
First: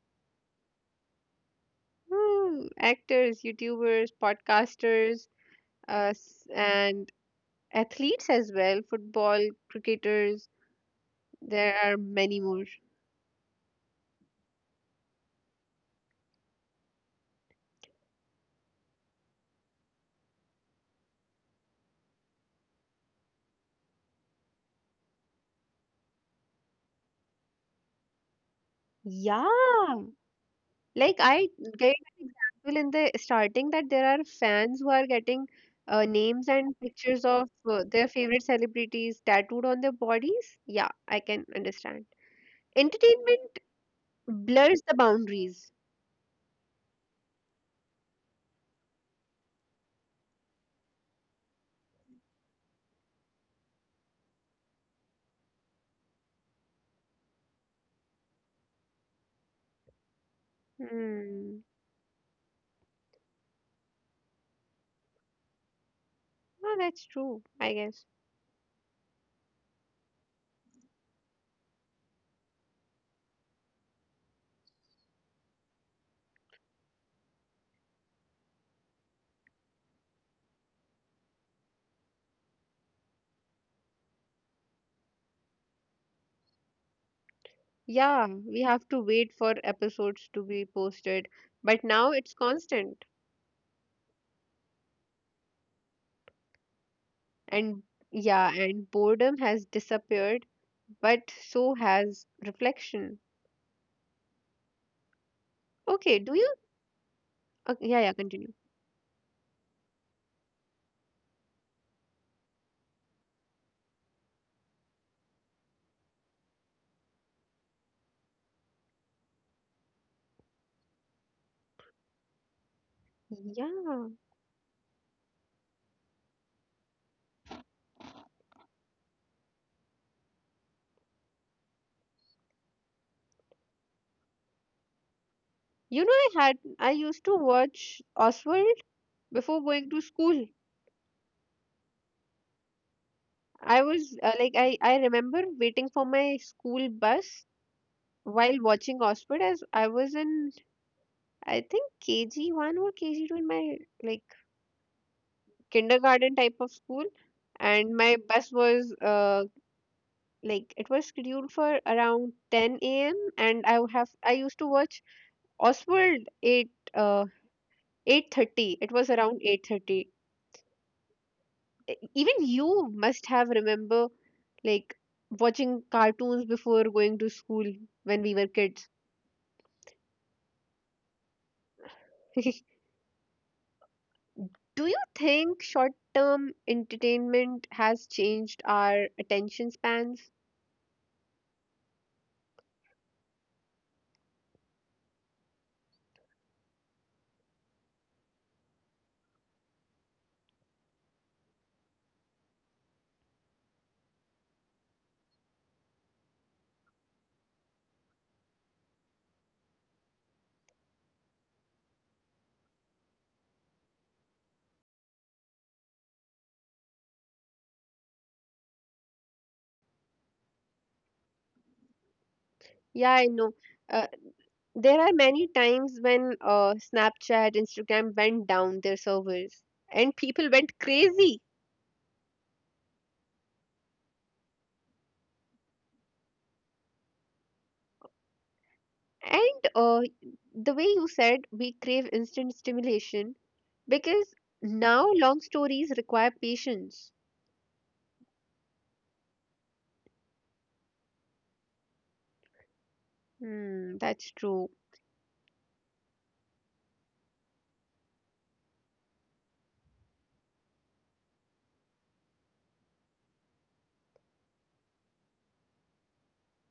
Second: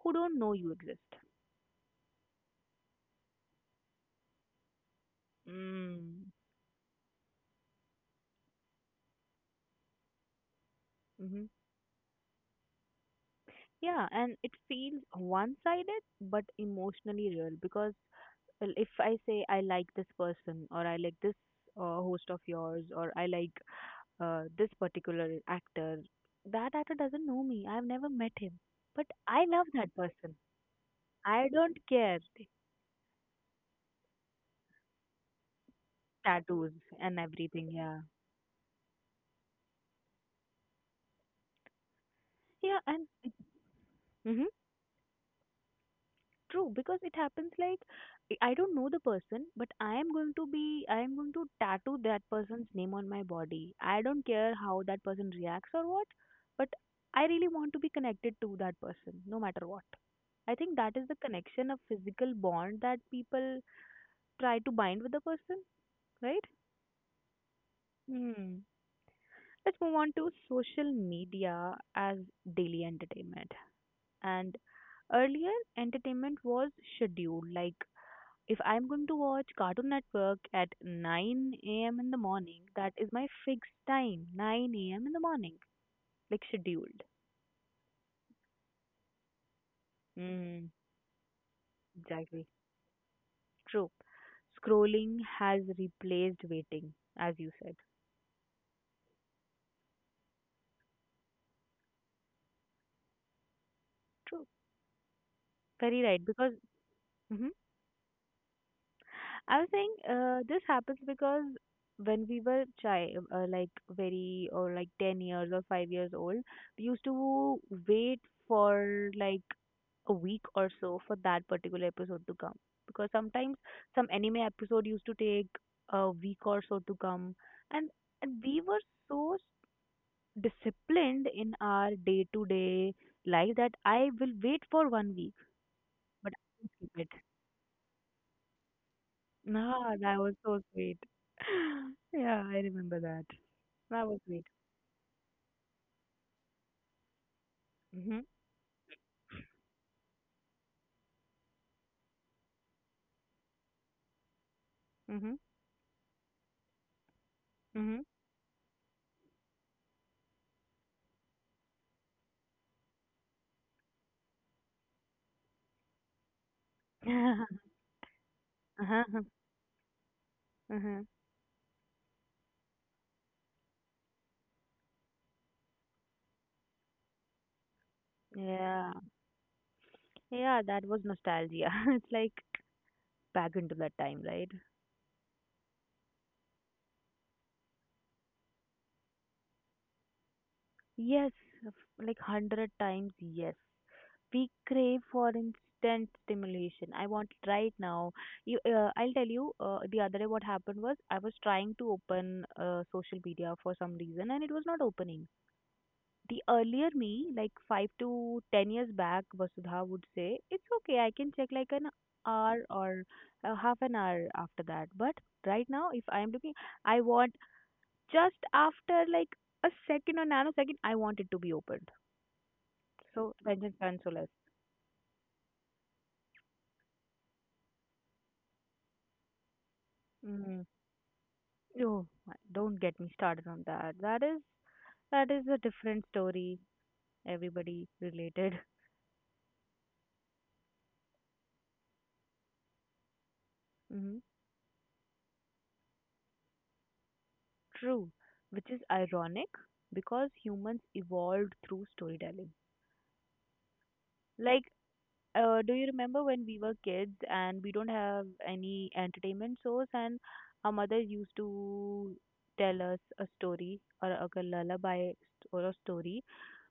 S2: who don't know you exist.
S1: Hmm, actors, YouTubers, podcasters, uh,
S2: Mm.
S1: s- and athletes as well, football, cricketers,
S2: Mm-hmm.
S1: there are many more.
S2: Yeah, and it feels one sided but emotionally real. Because well, if I say I like this person, or I like this uh, host of yours, or I like uh, this particular actor, that actor doesn't know me. I've never met him. But I
S1: Yeah,
S2: love that person.
S1: Like
S2: I
S1: I
S2: don't
S1: gave
S2: care.
S1: an example in the starting that there are fans who are getting uh, names
S2: Tattoos
S1: and
S2: and
S1: pictures of
S2: everything,
S1: uh,
S2: yeah.
S1: their favorite celebrities tattooed on their bodies. Yeah, I can understand.
S2: Yeah, and.
S1: Entertainment
S2: Mm-hmm.
S1: blurs the boundaries.
S2: True, because it happens like I I don't know the person, but I am going to be, I am going to tattoo that person's name on my body. I don't care how that person reacts or what, but I really want to be connected to that person no matter what. I think that is the
S1: Hmm.
S2: connection of physical bond that people try to bind with the person, right?
S1: No, that's true, I guess.
S2: Hmm. Let's move on to social media as daily entertainment. And earlier, entertainment was scheduled. Like if I'm going to watch Cartoon Network at nine a m in the morning, that is my fixed time, nine a m in the morning, like scheduled.
S1: Yeah, we have to wait for episodes to be
S2: Mm,
S1: posted, but now it's
S2: exactly.
S1: constant.
S2: True. Scrolling has replaced waiting, as you said.
S1: And yeah, and boredom has disappeared, but so has reflection.
S2: True. Very
S1: Okay,
S2: right.
S1: do
S2: Because
S1: you?
S2: mm-hmm.
S1: Okay, yeah, yeah, continue.
S2: I was saying uh, this happens because when we were child, uh, like very or like ten years or five years old, we used to wait for like a week or so for that particular episode to come, because sometimes some
S1: Yeah.
S2: anime episode used to take a week or so to come. And and we were so disciplined in our day to day life that I will wait for one week,
S1: You know, I,
S2: but I
S1: had,
S2: will
S1: I
S2: skip it.
S1: used to watch Oswald before going
S2: Ah,
S1: to
S2: that was
S1: school.
S2: so sweet. Yeah, I remember that.
S1: I
S2: That
S1: was
S2: was
S1: uh,
S2: sweet.
S1: like, I, I remember waiting for my school bus
S2: Mhm.
S1: while watching Oswald as I was in, I think, K G one or K G two in my like
S2: Mhm.
S1: kindergarten type of school. And
S2: Mhm.
S1: my bus was uh, like, it was scheduled for around ten a m. And I would have, I used to watch Oswald at uh, eight thirty. It was
S2: Uh-huh.
S1: around eight thirty.
S2: Uh-huh.
S1: Even you must have remember like watching cartoons before going to school when we were kids.
S2: Yeah. Yeah, that was nostalgia. It's like back into that time, right?
S1: Do you think short term entertainment has changed our attention spans?
S2: Yes, f- like hundred times yes. We crave for instant stimulation. I want it right now. You, uh, I'll tell you. Uh, the other day, what happened was I was trying to open uh, social media for some reason, and it was not opening. The earlier me, like five to ten years back, Vasudha would say, it's okay, I can check like an hour or uh, half an hour after that. But right now, if I'm looking, I want, just after like a second or nanosecond, I want it to be opened.
S1: Yeah, I
S2: So,
S1: know.
S2: Ranjan
S1: uh,
S2: Consolas.
S1: there are many times when uh, snapchat instagram went down their servers and people
S2: Mm.
S1: went crazy.
S2: Oh, my— don't get me started on that. That is that is a different story. Everybody related.
S1: And uh, the way you said we crave instant stimulation,
S2: Hmm.
S1: because now long stories require patience.
S2: True, which is ironic because humans evolved through storytelling.
S1: Hmm, that's
S2: Like,
S1: true.
S2: uh, do you remember when we were kids and we don't have any entertainment source, and our mother used to tell us a story or a a lullaby st- or a story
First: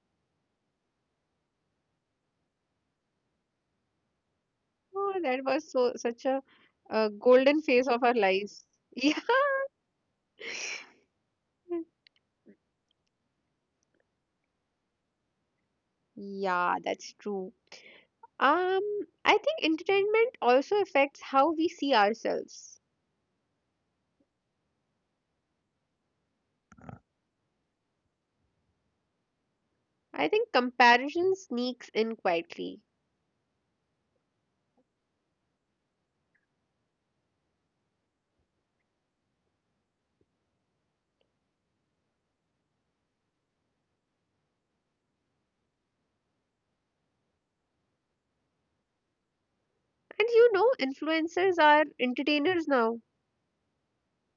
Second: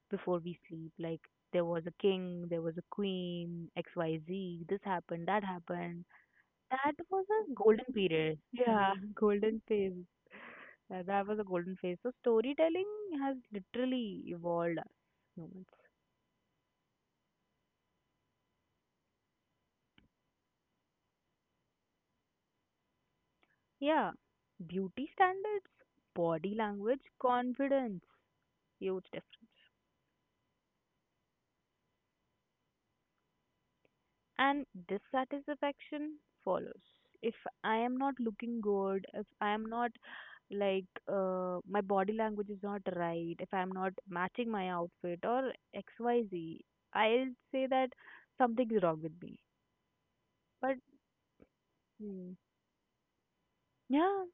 S2: before we sleep. Like, there was a king, there was a queen, X Y Z, this
S1: Oh,
S2: happened, that
S1: that was so
S2: happened.
S1: such a,
S2: That
S1: a
S2: was a
S1: golden
S2: golden
S1: phase of our
S2: period.
S1: lives.
S2: Yeah,
S1: Yeah,
S2: golden phase. Uh, That was a golden phase. So storytelling has literally evolved us.
S1: yeah, that's true. Um, I think entertainment also affects how we see ourselves.
S2: Yeah, beauty standards, body language, confidence, huge difference.
S1: I think comparison sneaks in quietly.
S2: And dissatisfaction follows. If I am not looking good, if I am not like uh, my body language is not right, if I am not matching my outfit or X, Y, will say that something is wrong with me.
S1: And you know,
S2: But
S1: influencers are
S2: mm,
S1: entertainers now.
S2: yeah,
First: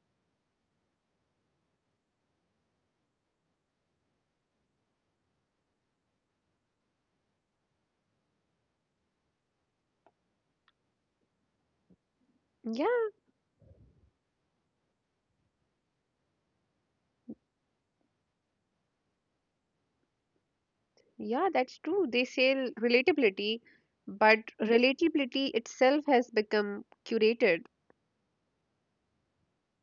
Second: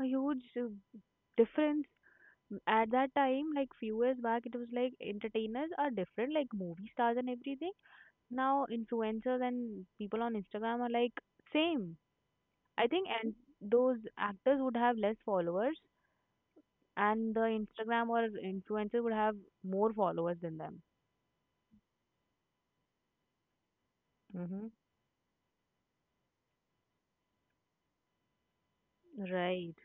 S2: a huge uh, difference. At that time, like few years back, it was like entertainers are different, like movie stars and everything. Now influencers and people on Instagram are like same, I think.
S1: Yeah,
S2: And those actors would have less followers, and the Instagram or influencer would have more followers than them.
S1: yeah, that's true. They sell relatability, but
S2: Mm-hmm.
S1: relatability itself has become curated.
S2: Right,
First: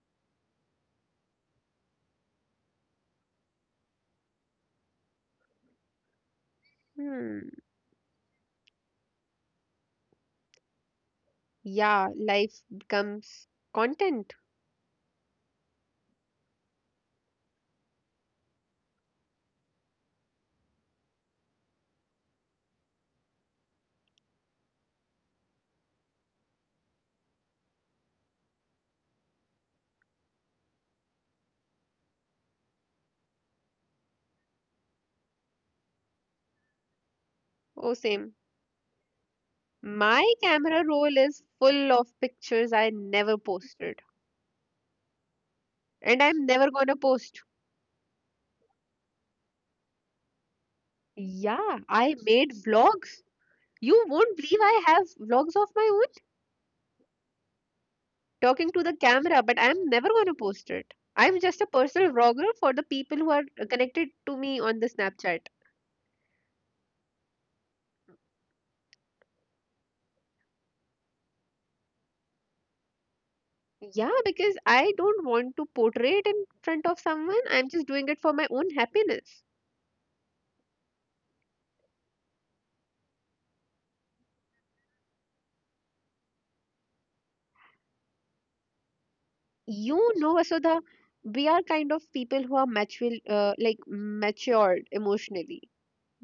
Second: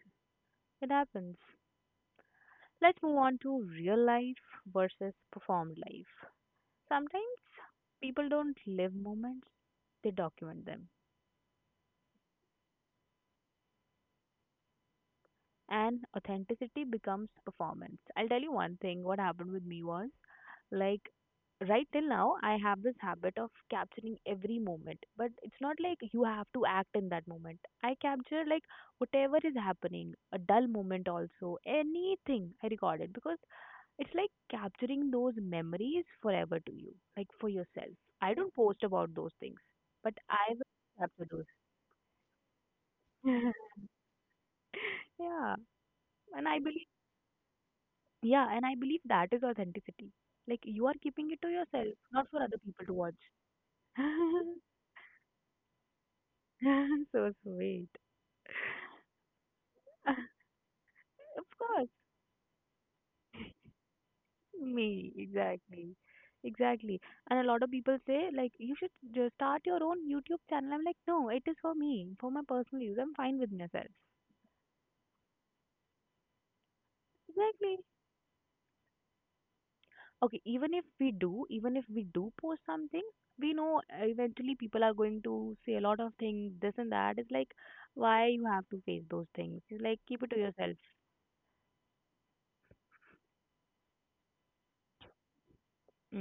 S2: it happens. Let's move on to real life versus performed life. Sometimes
S1: Hmm.
S2: people don't live moments, they document them.
S1: Yeah, life becomes content.
S2: And authenticity becomes performance. I'll tell you one thing what happened with me was like right till now I have this habit of capturing every moment, but it's not like you have to act in that moment. I capture like whatever is happening, a dull moment also, anything I record it because it's like capturing those memories forever to you, like for
S1: Oh,
S2: yourself. I
S1: same.
S2: don't post about those things, but
S1: My
S2: I
S1: camera
S2: will
S1: roll is
S2: capture
S1: full of pictures I never
S2: those.
S1: posted,
S2: yeah,
S1: and I'm
S2: and I
S1: never
S2: believe
S1: gonna post.
S2: Yeah, and I believe that is authenticity. Like you are keeping it to
S1: Yeah,
S2: yourself,
S1: I
S2: not for
S1: made
S2: other people to watch.
S1: vlogs. You won't believe I have vlogs of my own
S2: So sweet.
S1: talking to the camera, but I'm never
S2: Of
S1: gonna post it. I'm just a
S2: course,
S1: personal vlogger for the people who are connected to me on the
S2: me,
S1: Snapchat.
S2: exactly. Exactly. And a lot of people say, like, you should just start your own YouTube channel. I'm like, no, it is for me, for my personal use. I'm fine with myself.
S1: Yeah, because I don't want to portray it in front of someone. I'm
S2: Exactly.
S1: just doing it for my own happiness.
S2: Okay, even if we do, even if we do post something, we know uh, eventually people are going to say a lot of things, this and that. It's like, why you have to face those things? It's like,
S1: You
S2: keep it
S1: know
S2: to yourself.
S1: Vasudha, we are kind of people who are mature uh, like matured emotionally,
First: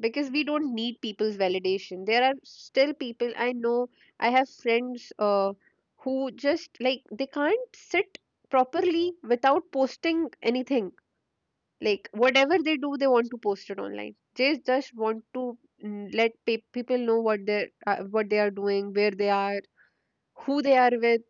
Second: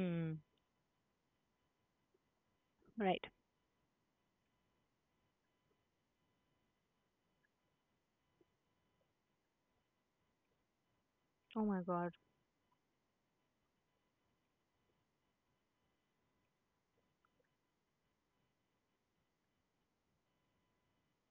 S1: because we don't need people's validation. There are still people
S2: right.
S1: I know. I have friends uh, who just like they can't sit properly without posting anything.
S2: Oh my
S1: Like
S2: God,
S1: whatever they do they want to post it online. They just want to mm, let pe- people know what they are uh, what they are doing, where they are, who they are with,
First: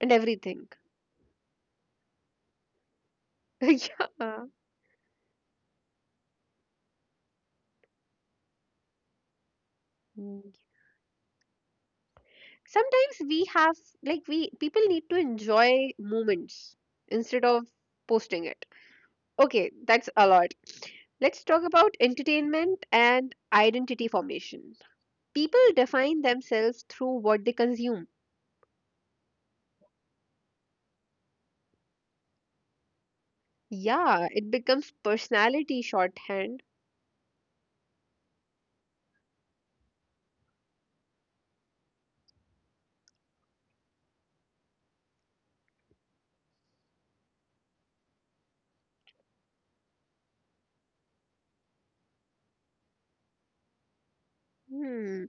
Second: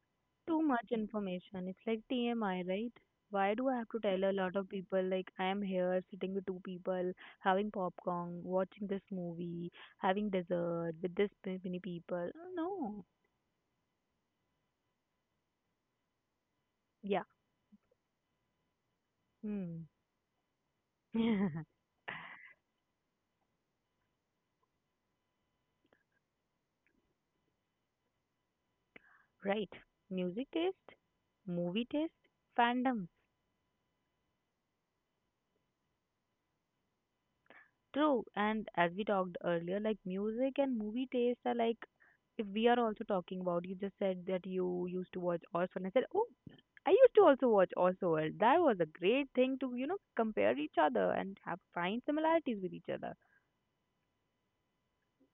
S1: and
S2: too
S1: everything.
S2: much information. It's like T M I, right? Why do I have to tell a
S1: Yeah,
S2: lot of people like I am here sitting with two people, having popcorn, watching this movie, having dessert with this many people? No.
S1: sometimes we have like we people need to enjoy moments
S2: Yeah.
S1: instead of posting it. Okay,
S2: Mm.
S1: that's a lot. Let's talk about entertainment and identity formation. People define themselves through what they consume.
S2: Right. Music taste, movie taste, fandoms.
S1: Yeah, it becomes personality shorthand.
S2: True. And as we talked earlier, like music and movie taste are like, if we are also talking about, you just said that you used to watch Orphan. I said, oh, I used to also watch Orphan. That was a great thing to, you know, compare each other and have find similarities with each other.
S1: Hmm,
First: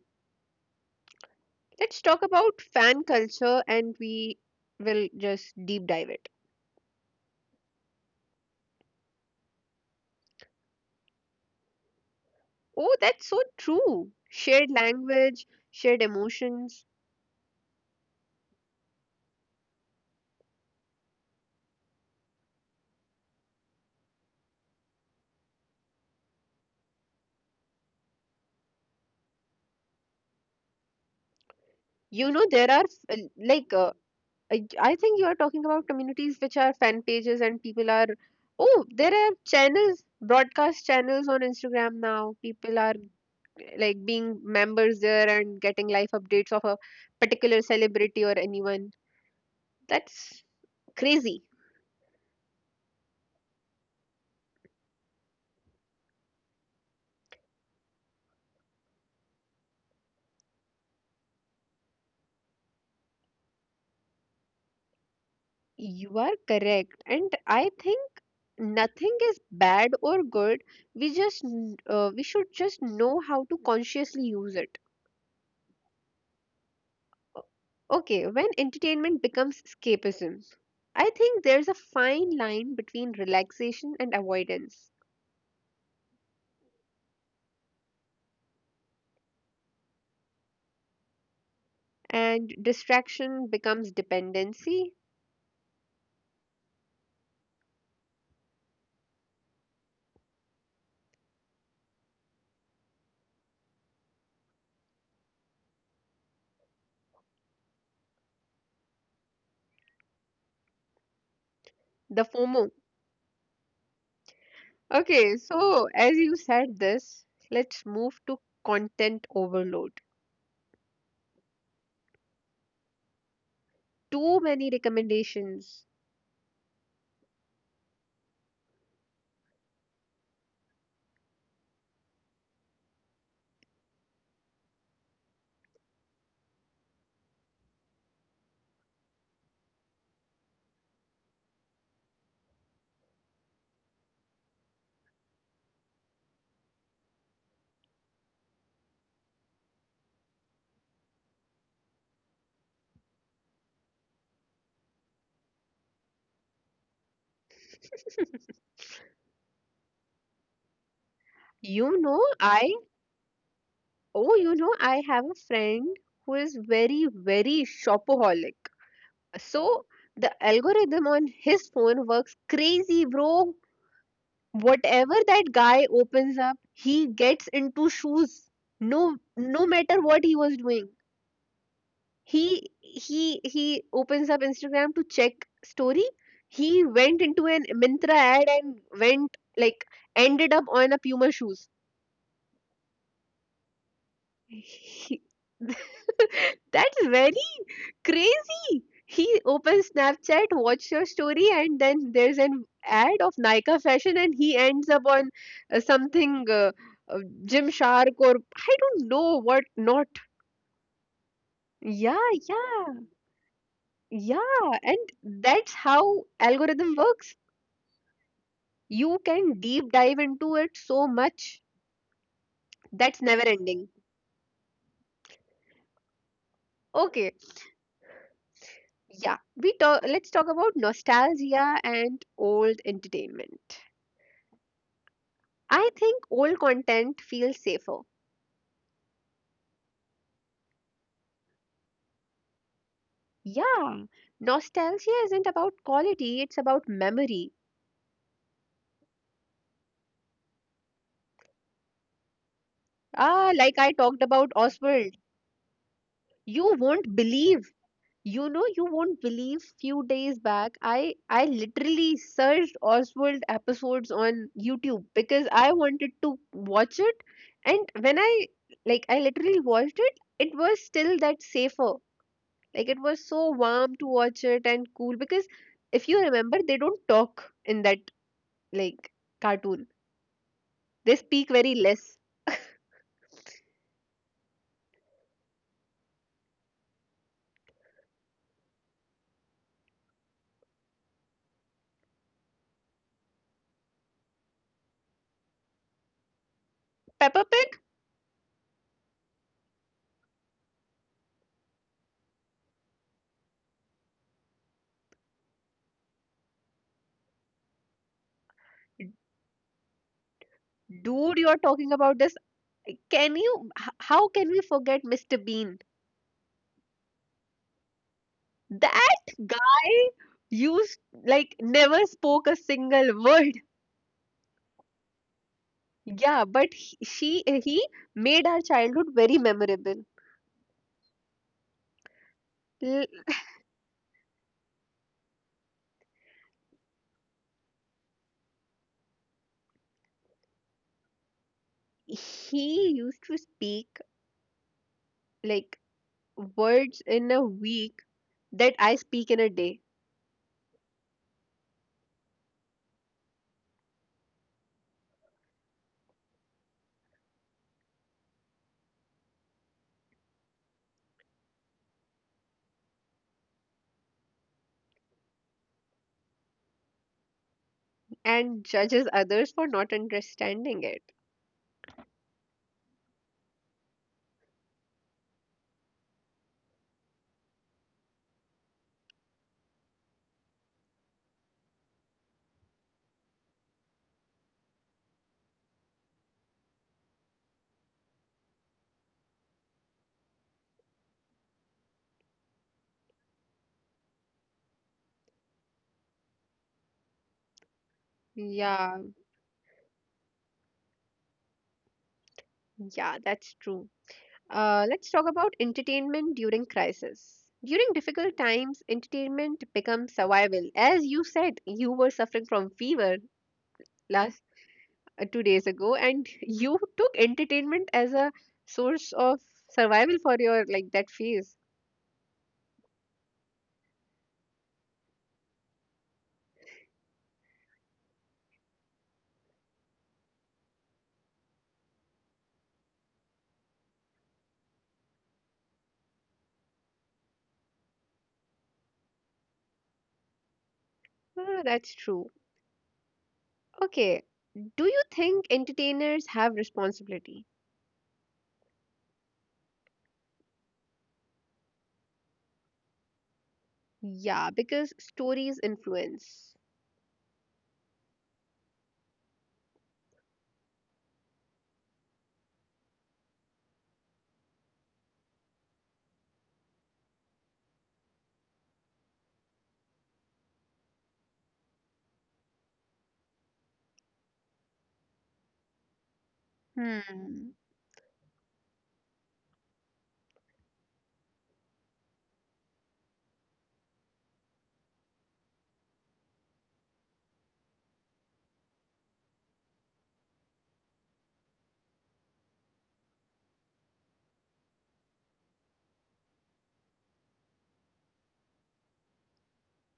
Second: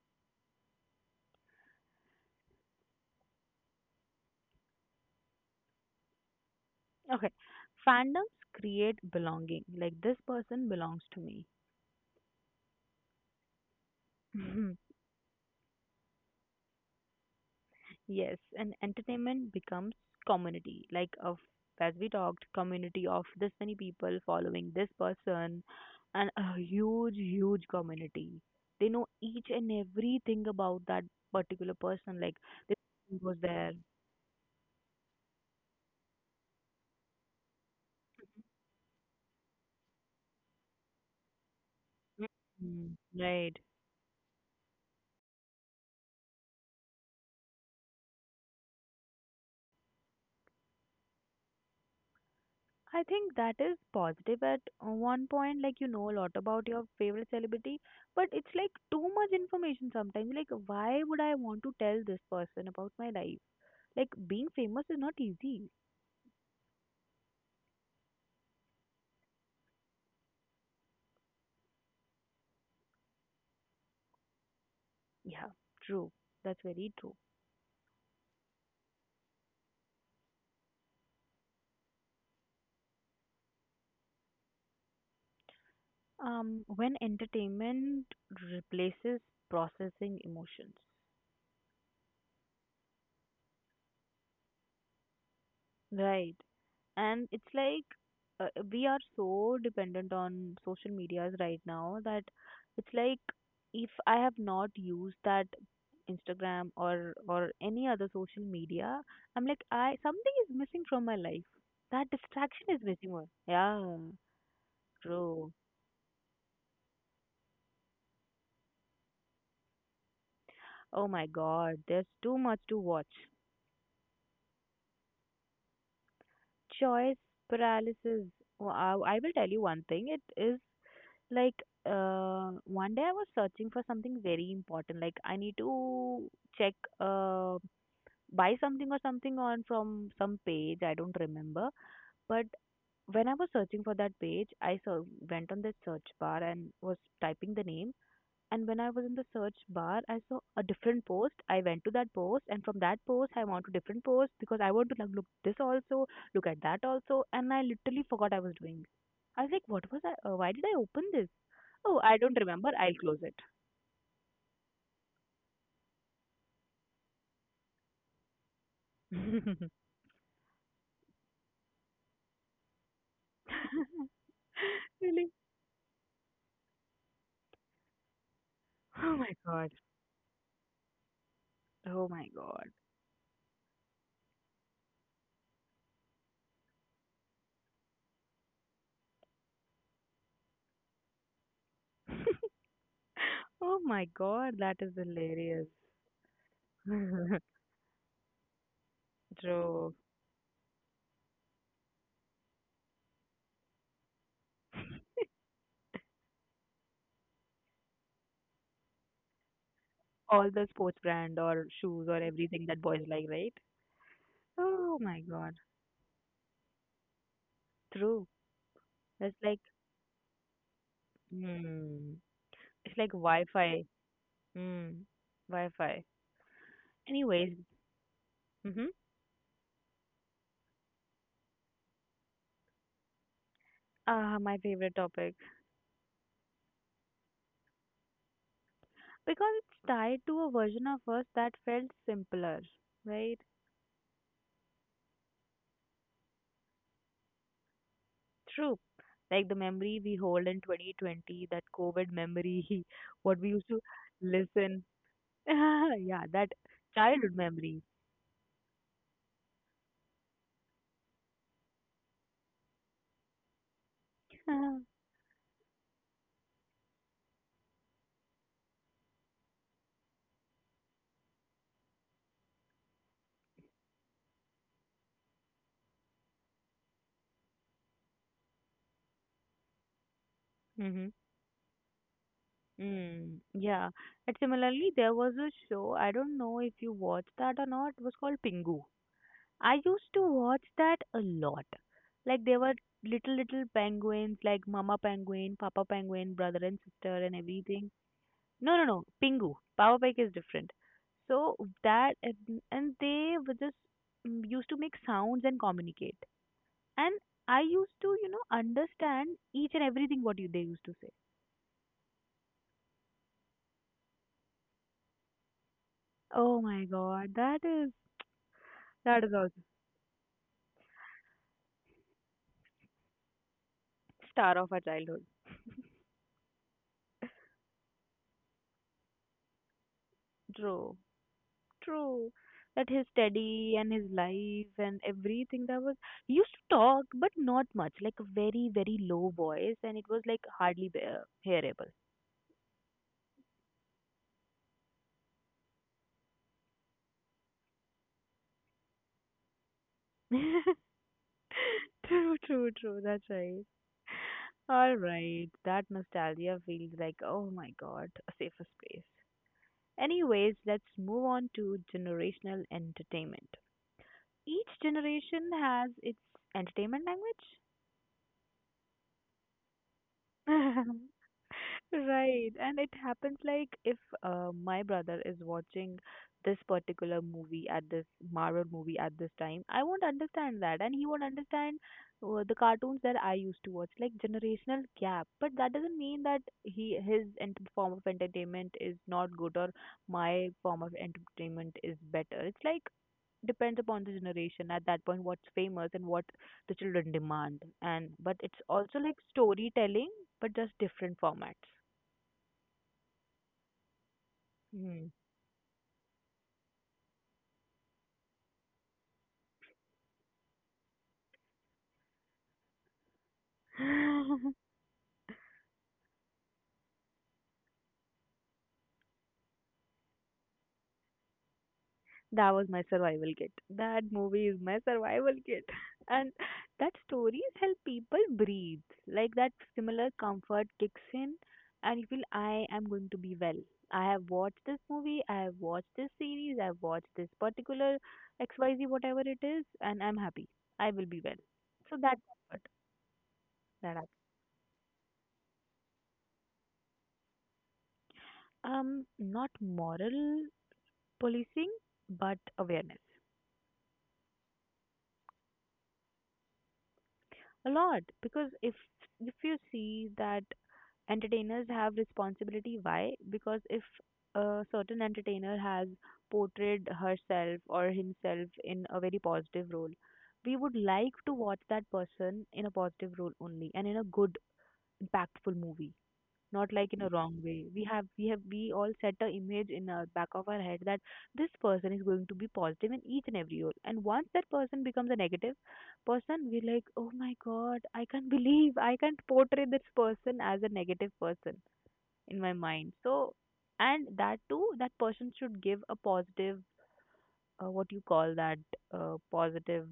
S1: let's talk about fan culture and we will just deep dive it.
S2: Okay. Fandoms create belonging. Like this person belongs to me.
S1: Oh, that's so true, shared language, shared emotions.
S2: Yes, and entertainment becomes community. Like of as we talked, community of this many people following this person, and a huge, huge community. They know each and everything about that particular person.
S1: You
S2: Like
S1: know there
S2: this
S1: are f-
S2: person was
S1: like
S2: there,
S1: uh, I I think you are talking about communities which are fan pages and people are. Oh, there are channels, broadcast channels on Instagram now. People are
S2: Mm, right?
S1: like being members there and getting live updates of a particular celebrity or anyone. That's crazy.
S2: I think that is positive at uh, one point. Like you know a lot about your favorite celebrity, but it's like too much information sometimes. Like why would I want to tell this person about my life? Like being famous is not easy.
S1: You are correct, and I think nothing is bad or good. We just n- uh, we should just know how to consciously use it.
S2: Yeah, true. That's very true.
S1: Okay, when entertainment becomes escapism, I think there's a fine line between relaxation and avoidance,
S2: Um, when entertainment replaces processing emotions,
S1: and distraction becomes dependency,
S2: right? And it's like uh, we are so dependent on social medias right now that it's like if I have not used that Instagram or or any other social media, I'm like I something is missing from my life. That
S1: the
S2: distraction
S1: FOMO.
S2: is missing. One. Yeah,
S1: Okay,
S2: true.
S1: so as you said this, let's move to content overload.
S2: Oh my god, there's too much to watch.
S1: Too many recommendations.
S2: Choice paralysis. Wh- I I will tell you one thing. It is like uh, one day I was searching for something very important. Like I need to check, uh, buy something or something on from some page. I don't remember. But when I was searching for that page, I saw, went on the search bar and was typing the name. And when I was in the search bar, I saw a different post. I went to that post, and from that post, I went to different post because I want to like, look this also, look at that also, and I literally forgot I was doing. I was like, what was I? Uh, why did I open this? Oh,
S1: You
S2: I
S1: know,
S2: don't remember.
S1: I,
S2: I'll close it.
S1: oh, you know, I have a friend who is very, very shopaholic. So the algorithm on his phone works crazy, bro. Whatever
S2: Really?
S1: that guy opens up he gets into shoes. no
S2: Oh my
S1: no
S2: god.
S1: matter what he was doing,
S2: Oh my god.
S1: he he he opens up instagram to check story. He went into an mintra ad and went like ended up on a puma shoes.
S2: Oh my god. That is
S1: He-
S2: hilarious.
S1: that's very crazy! He opens
S2: True.
S1: Snapchat, watch your story, and then there's an ad of Nykaa fashion, and he ends up on uh, something uh, uh, Gymshark or I don't know what not.
S2: All the sports brand or shoes or
S1: Yeah,
S2: everything
S1: yeah,
S2: that boys like, right?
S1: yeah. And
S2: Oh my god.
S1: that's how algorithm works.
S2: True.
S1: You
S2: It's
S1: can
S2: like,
S1: deep dive into it so much.
S2: mm, it's like
S1: That's never
S2: Wi-Fi.
S1: ending.
S2: Mm, Wi-Fi.
S1: Okay,
S2: Anyways, mm-hmm.
S1: yeah. We talk. Let's talk about nostalgia and old entertainment.
S2: Ah, my favorite topic
S1: I think old content feels safer.
S2: because it's tied to a version of us that felt simpler, right?
S1: Yeah, nostalgia isn't about quality, it's about memory.
S2: True. Like the memory we hold in twenty twenty, that COVID memory, what
S1: Ah,
S2: we used
S1: like
S2: to
S1: I talked about
S2: listen.
S1: Oswald.
S2: Yeah, that
S1: You won't
S2: childhood
S1: believe.
S2: memory.
S1: You know, you won't believe few days back I I literally searched Oswald episodes on
S2: mm-hmm.
S1: YouTube because I wanted to watch it. And when I like I literally watched it, it was still that safer. Like it was so warm to watch it and cool, because if you remember they don't talk in that like cartoon. They speak very less.
S2: Mm, yeah. And similarly, there was a show, I don't know if you watched that or not, it was called Pingu. I used to watch that a lot. Like there were little little penguins, like Mama Penguin, Papa Penguin, brother and sister,
S1: Peppa
S2: and
S1: Pig,
S2: everything. No, no, no, Pingu. Papa Pig is different. So that and and they were just mm, used to make sounds and communicate. And I used to, you know, understand each and everything what you, they used to say.
S1: dude, you're talking about this. Can you, h- how can we forget Mister Bean?
S2: Oh my God, that is
S1: That
S2: that is also
S1: guy used, like, never spoke a single word.
S2: star of our childhood.
S1: Yeah, but he- she, he made our childhood very memorable.
S2: True. True. That
S1: L-
S2: his study and his life and everything that was he used to talk, but not much, like a very, very low voice, and it was like hardly bear- hearable.
S1: He used to speak, like, words in a week that I speak in a day.
S2: True, true, true. That's right. All right. That nostalgia feels like, oh my God, a safer space. Anyways, let's move on to generational entertainment. Each generation has its entertainment language.
S1: And judges others for not understanding it.
S2: Right. And it happens like if uh, my brother is watching this particular movie at this Marvel movie at this time, I won't understand that. And he won't understand uh, the cartoons that I used to watch, like generational gap. But that doesn't mean that he his ent form of entertainment is not good or my form of entertainment is better. It's like depends upon the generation at that point what's famous and what the children demand, and but it's
S1: Yeah,
S2: also like storytelling but just different formats.
S1: yeah, that's true. Uh,
S2: Hmm.
S1: let's talk about entertainment during crisis. During difficult times, entertainment becomes survival. As you said, you were suffering from fever last uh, two days ago, and you took entertainment as a source of survival for your like that phase.
S2: That was my survival kit, that movie is my survival kit. And that stories help people breathe, like that similar comfort kicks in, and you feel I am going to be well. I have watched this movie, I have watched this series, I've watched this particular xyz whatever it is, and I'm happy. I will be well.
S1: Ah, that's
S2: So that
S1: true.
S2: comfort that I.
S1: Okay, do you think entertainers have responsibility?
S2: Um, not moral policing, but awareness.
S1: Yeah, because stories influence.
S2: A lot because if if you see that entertainers have responsibility, why? Because if a certain entertainer has portrayed herself or himself in a very positive role, we would like to watch that person in a positive role only and in a good, impactful movie. Not like in a wrong
S1: Hmm.
S2: way. We have we have we all set a image in our back of our head that this person is going to be positive in each and every role. And once that person becomes a negative person, we're like, oh my god, I can't believe I can't portray this person as a negative person in my mind. So and that too, that person should give a positive, uh, what you call that, uh, positive.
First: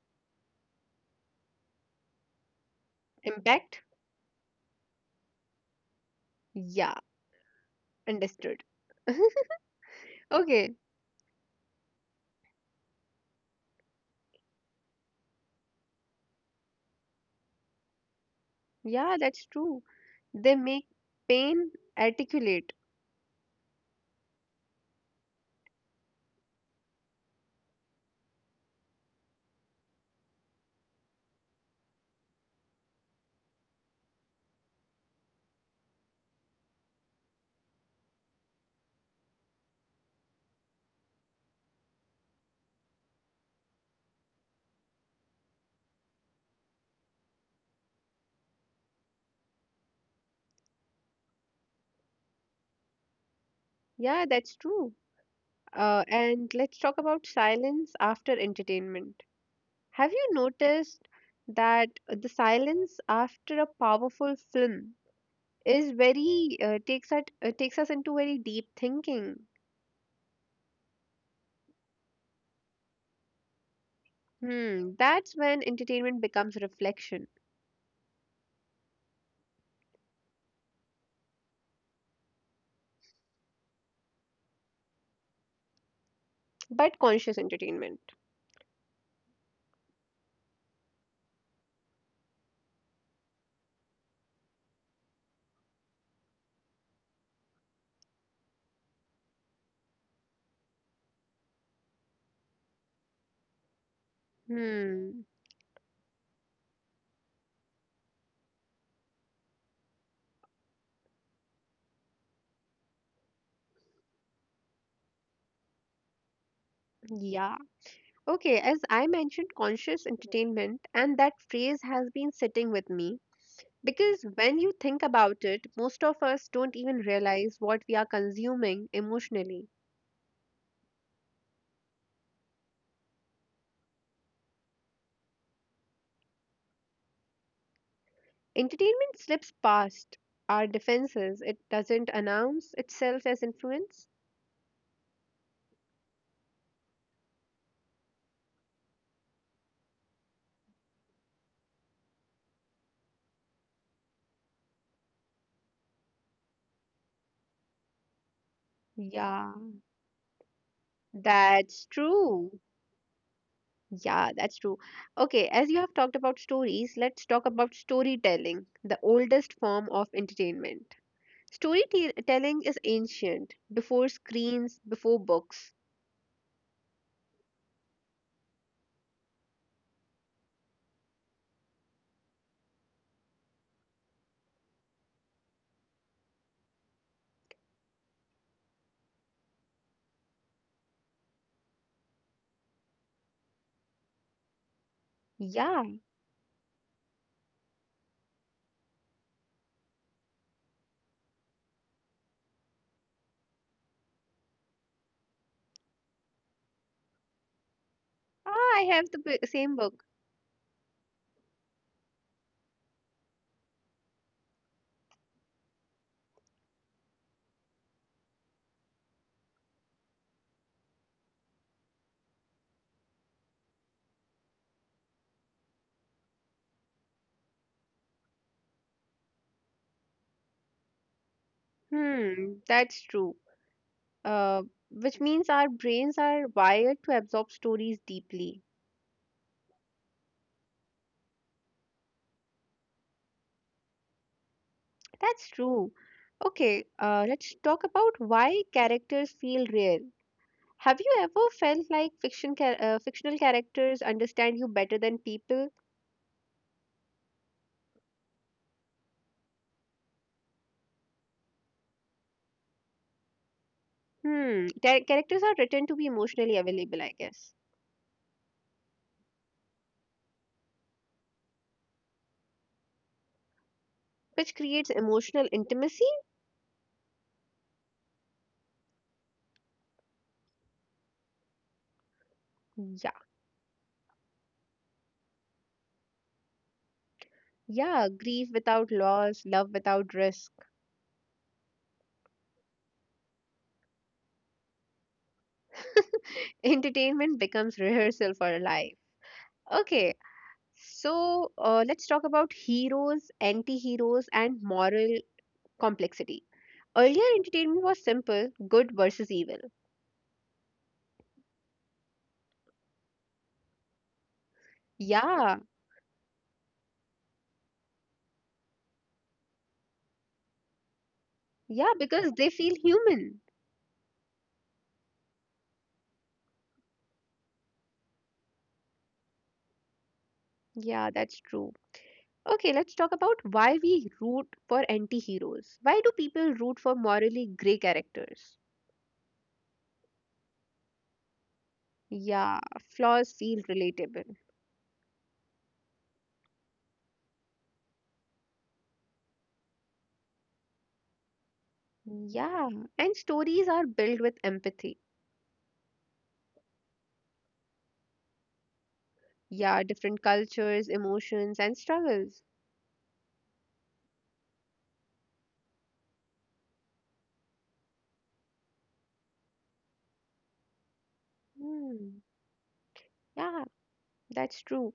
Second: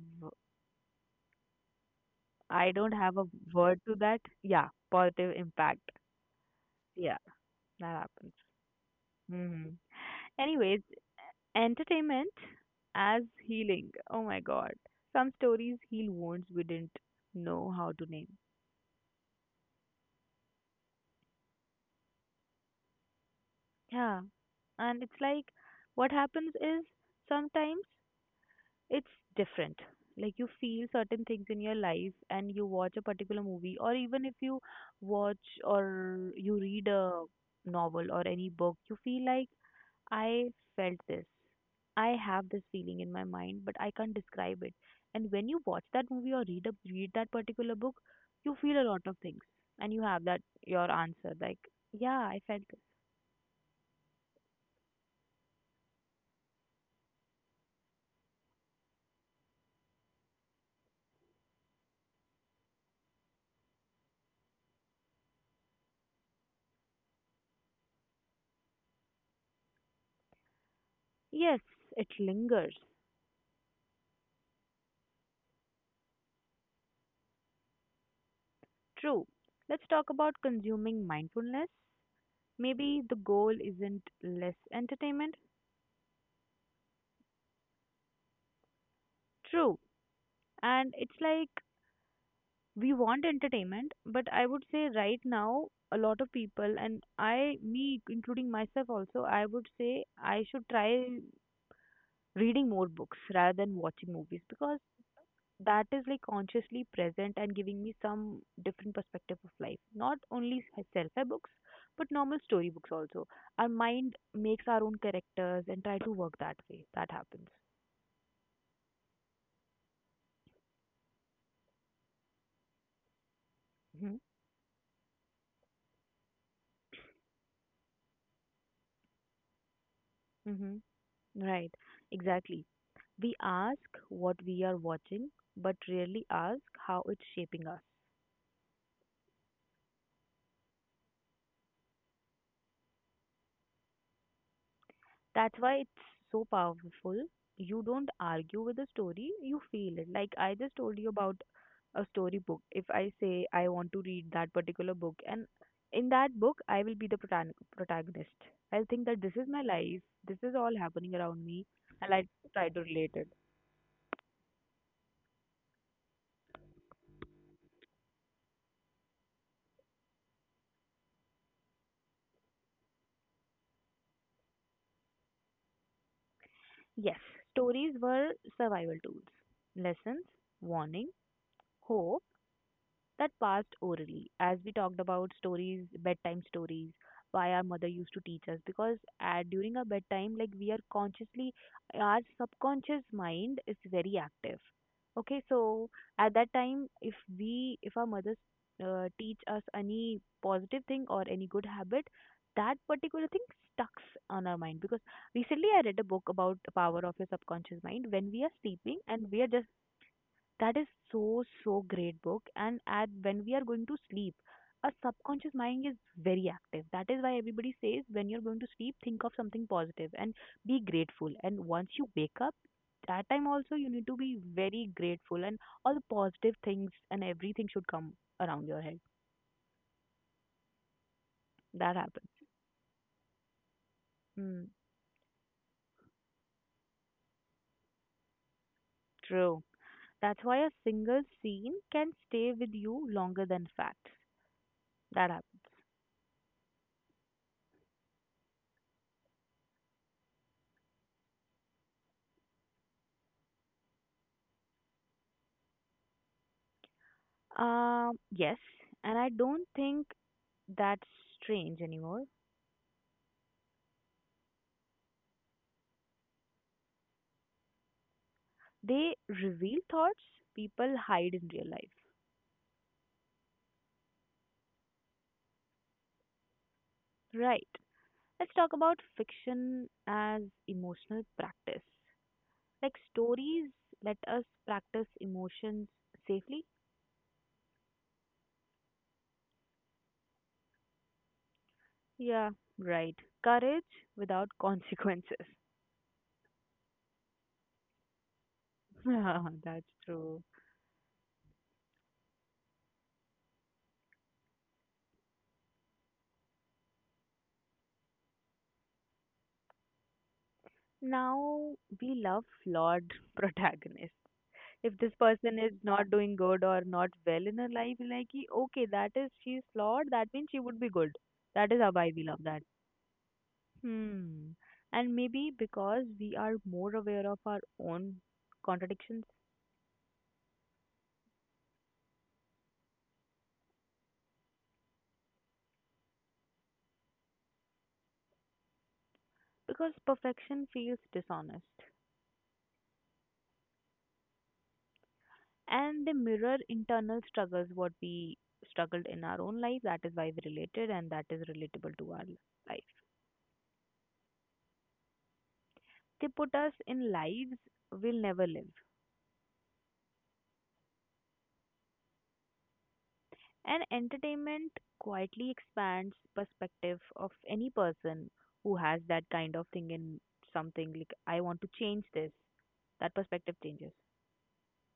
S2: I don't have a
S1: Impact?
S2: word to that. Yeah, positive impact.
S1: Yeah,
S2: Yeah, that happens.
S1: understood.
S2: hmm
S1: Okay,
S2: Anyways, entertainment as healing. Oh my god. Some stories heal wounds we didn't know how to name.
S1: yeah, that's true. They make pain articulate.
S2: Yeah. And it's like what happens is sometimes it's different. Like you feel certain things in your life and you watch a particular movie, or even if you watch or you read a novel or any book, you feel like I felt this. I have this feeling in my mind, but I can't describe it. And when you watch that movie or read a, read that particular book, you feel a lot of things, and you have that your answer like, yeah, I felt this.
S1: Yeah, that's true. Uh, and let's talk about silence after entertainment. Have you noticed that the silence after a powerful film is very uh, takes us uh, takes us into very deep thinking?
S2: Yes, it lingers.
S1: Hmm, that's when entertainment becomes reflection,
S2: True. Let's talk about consuming mindfulness. Maybe the goal isn't less entertainment.
S1: but conscious entertainment.
S2: True. And it's like we want entertainment, but I would say right now, a lot of people, and I, me, including myself also, I would say I should try reading more books rather than watching movies because
S1: Hmm,
S2: that is like consciously present and giving me some different perspective of life. Not only self-help books, but normal story books also. Our mind makes our own characters and try to work that way. That happens.
S1: yeah. Okay, as I mentioned, conscious entertainment, and that phrase has been sitting with me.
S2: Mm-hmm.
S1: Because when you think about it, most of us don't even realize what we are consuming emotionally.
S2: Mm-hmm. Right, exactly. We ask what we are watching, but rarely ask how it's shaping us.
S1: Entertainment slips past our defenses, it doesn't announce itself as influence.
S2: That's why it's so powerful. You don't argue with the story, you feel it. Like I just told you about a storybook. If I say I want to read that particular book, and in that book, I will be the protan- protagonist. I'll think that this is
S1: Yeah.
S2: my life, this is all happening around me,
S1: That's
S2: and I
S1: true.
S2: try to relate it.
S1: Yeah, that's true. Okay, as you have talked about stories, let's talk about storytelling, the oldest form of entertainment. Storytelling is ancient, before screens, before books.
S2: Yes, stories were survival tools, lessons, warning, hope that passed orally, as we talked about stories, bedtime stories, why our mother used to teach us, because at during our bedtime, like we are consciously, our subconscious mind is very active, okay? So
S1: Yeah,
S2: at that time, if we if our mothers uh, teach us any positive thing or any good habit, that particular thing stucks on our mind, because recently I read a book about the power of your subconscious mind, when we are
S1: ah, I
S2: sleeping
S1: have the
S2: and
S1: b-
S2: we are just
S1: same book.
S2: that is so, so great book. And at when we are going to sleep, our subconscious mind is very active. That is why everybody says when you're going to sleep, think of something positive and be grateful. And once you wake up, that time also you need to be very grateful and all the positive things and everything should come around your head. That happens.
S1: Hmm, that's true. Uh,
S2: Mm,
S1: which means our brains are wired to absorb stories deeply.
S2: true. That's why a single scene can stay with you longer than facts. That
S1: That's
S2: happens.
S1: true. Okay, uh, let's talk about why characters feel real. Have you ever felt like fiction char- uh, fictional characters understand you better than people?
S2: Um, yes, and I don't think that's strange anymore.
S1: Hmm, char- characters are written to be emotionally available, I guess,
S2: They reveal thoughts people hide in real life.
S1: which creates emotional intimacy.
S2: Right. Let's talk about fiction as emotional practice. Like
S1: Yeah,
S2: stories let us practice emotions safely.
S1: yeah, grief without loss, love without risk.
S2: Yeah, right. Courage without consequences.
S1: Entertainment becomes rehearsal for life.
S2: That's
S1: Okay,
S2: true.
S1: so uh, let's talk about heroes, anti heroes, and moral complexity. Earlier, entertainment was simple good versus evil.
S2: Now we love flawed protagonists. If this
S1: Yeah,
S2: person is not doing good or not well in her life, like कि okay, that is, she's flawed, that means she would be good, that is how,
S1: yeah,
S2: why we
S1: because
S2: love
S1: they
S2: that.
S1: feel human.
S2: Hmm, and maybe because we are more aware of our own contradictions,
S1: Yeah, that's true. Okay, let's talk about why we root for anti heroes. Why do people root for morally grey characters?
S2: because perfection feels dishonest.
S1: Yeah, flaws feel relatable.
S2: And they mirror internal struggles, what we struggled in our own life, that is why we related, and that is relatable to our
S1: Yeah,
S2: life.
S1: and stories are built with empathy.
S2: They put us in lives we'll never live.
S1: Yeah, different cultures, emotions, and struggles.
S2: And entertainment quietly expands perspective of any person who has that kind of thing in, something like, I want to change
S1: Hmm.
S2: this. That perspective
S1: Yeah,
S2: changes
S1: that's true.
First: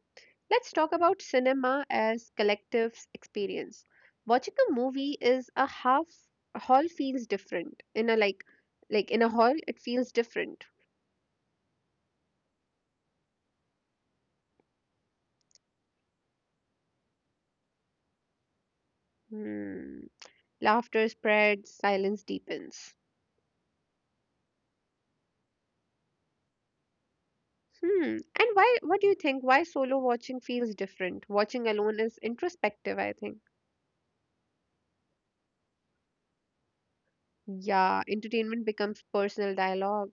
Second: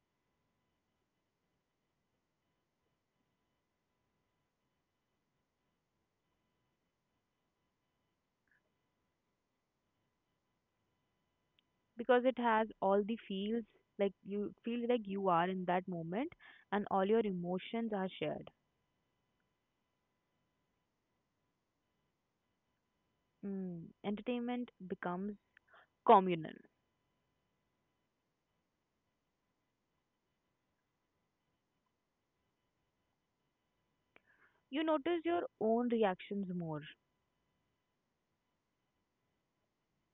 S1: Let's talk about cinema as collective experience. Watching a movie is a half A hall feels different. In a like like in a hall it feels different.
S2: because it has all the feels, like you feel like you are in that moment and all your emotions are shared.
S1: Hmm. Laughter spreads, silence deepens.
S2: Mm. Entertainment becomes communal.
S1: Hmm. And why what do you think, why solo watching feels different? Watching alone is introspective, I think.
S2: You notice your own reactions more,
S1: Yeah, entertainment becomes personal dialogue.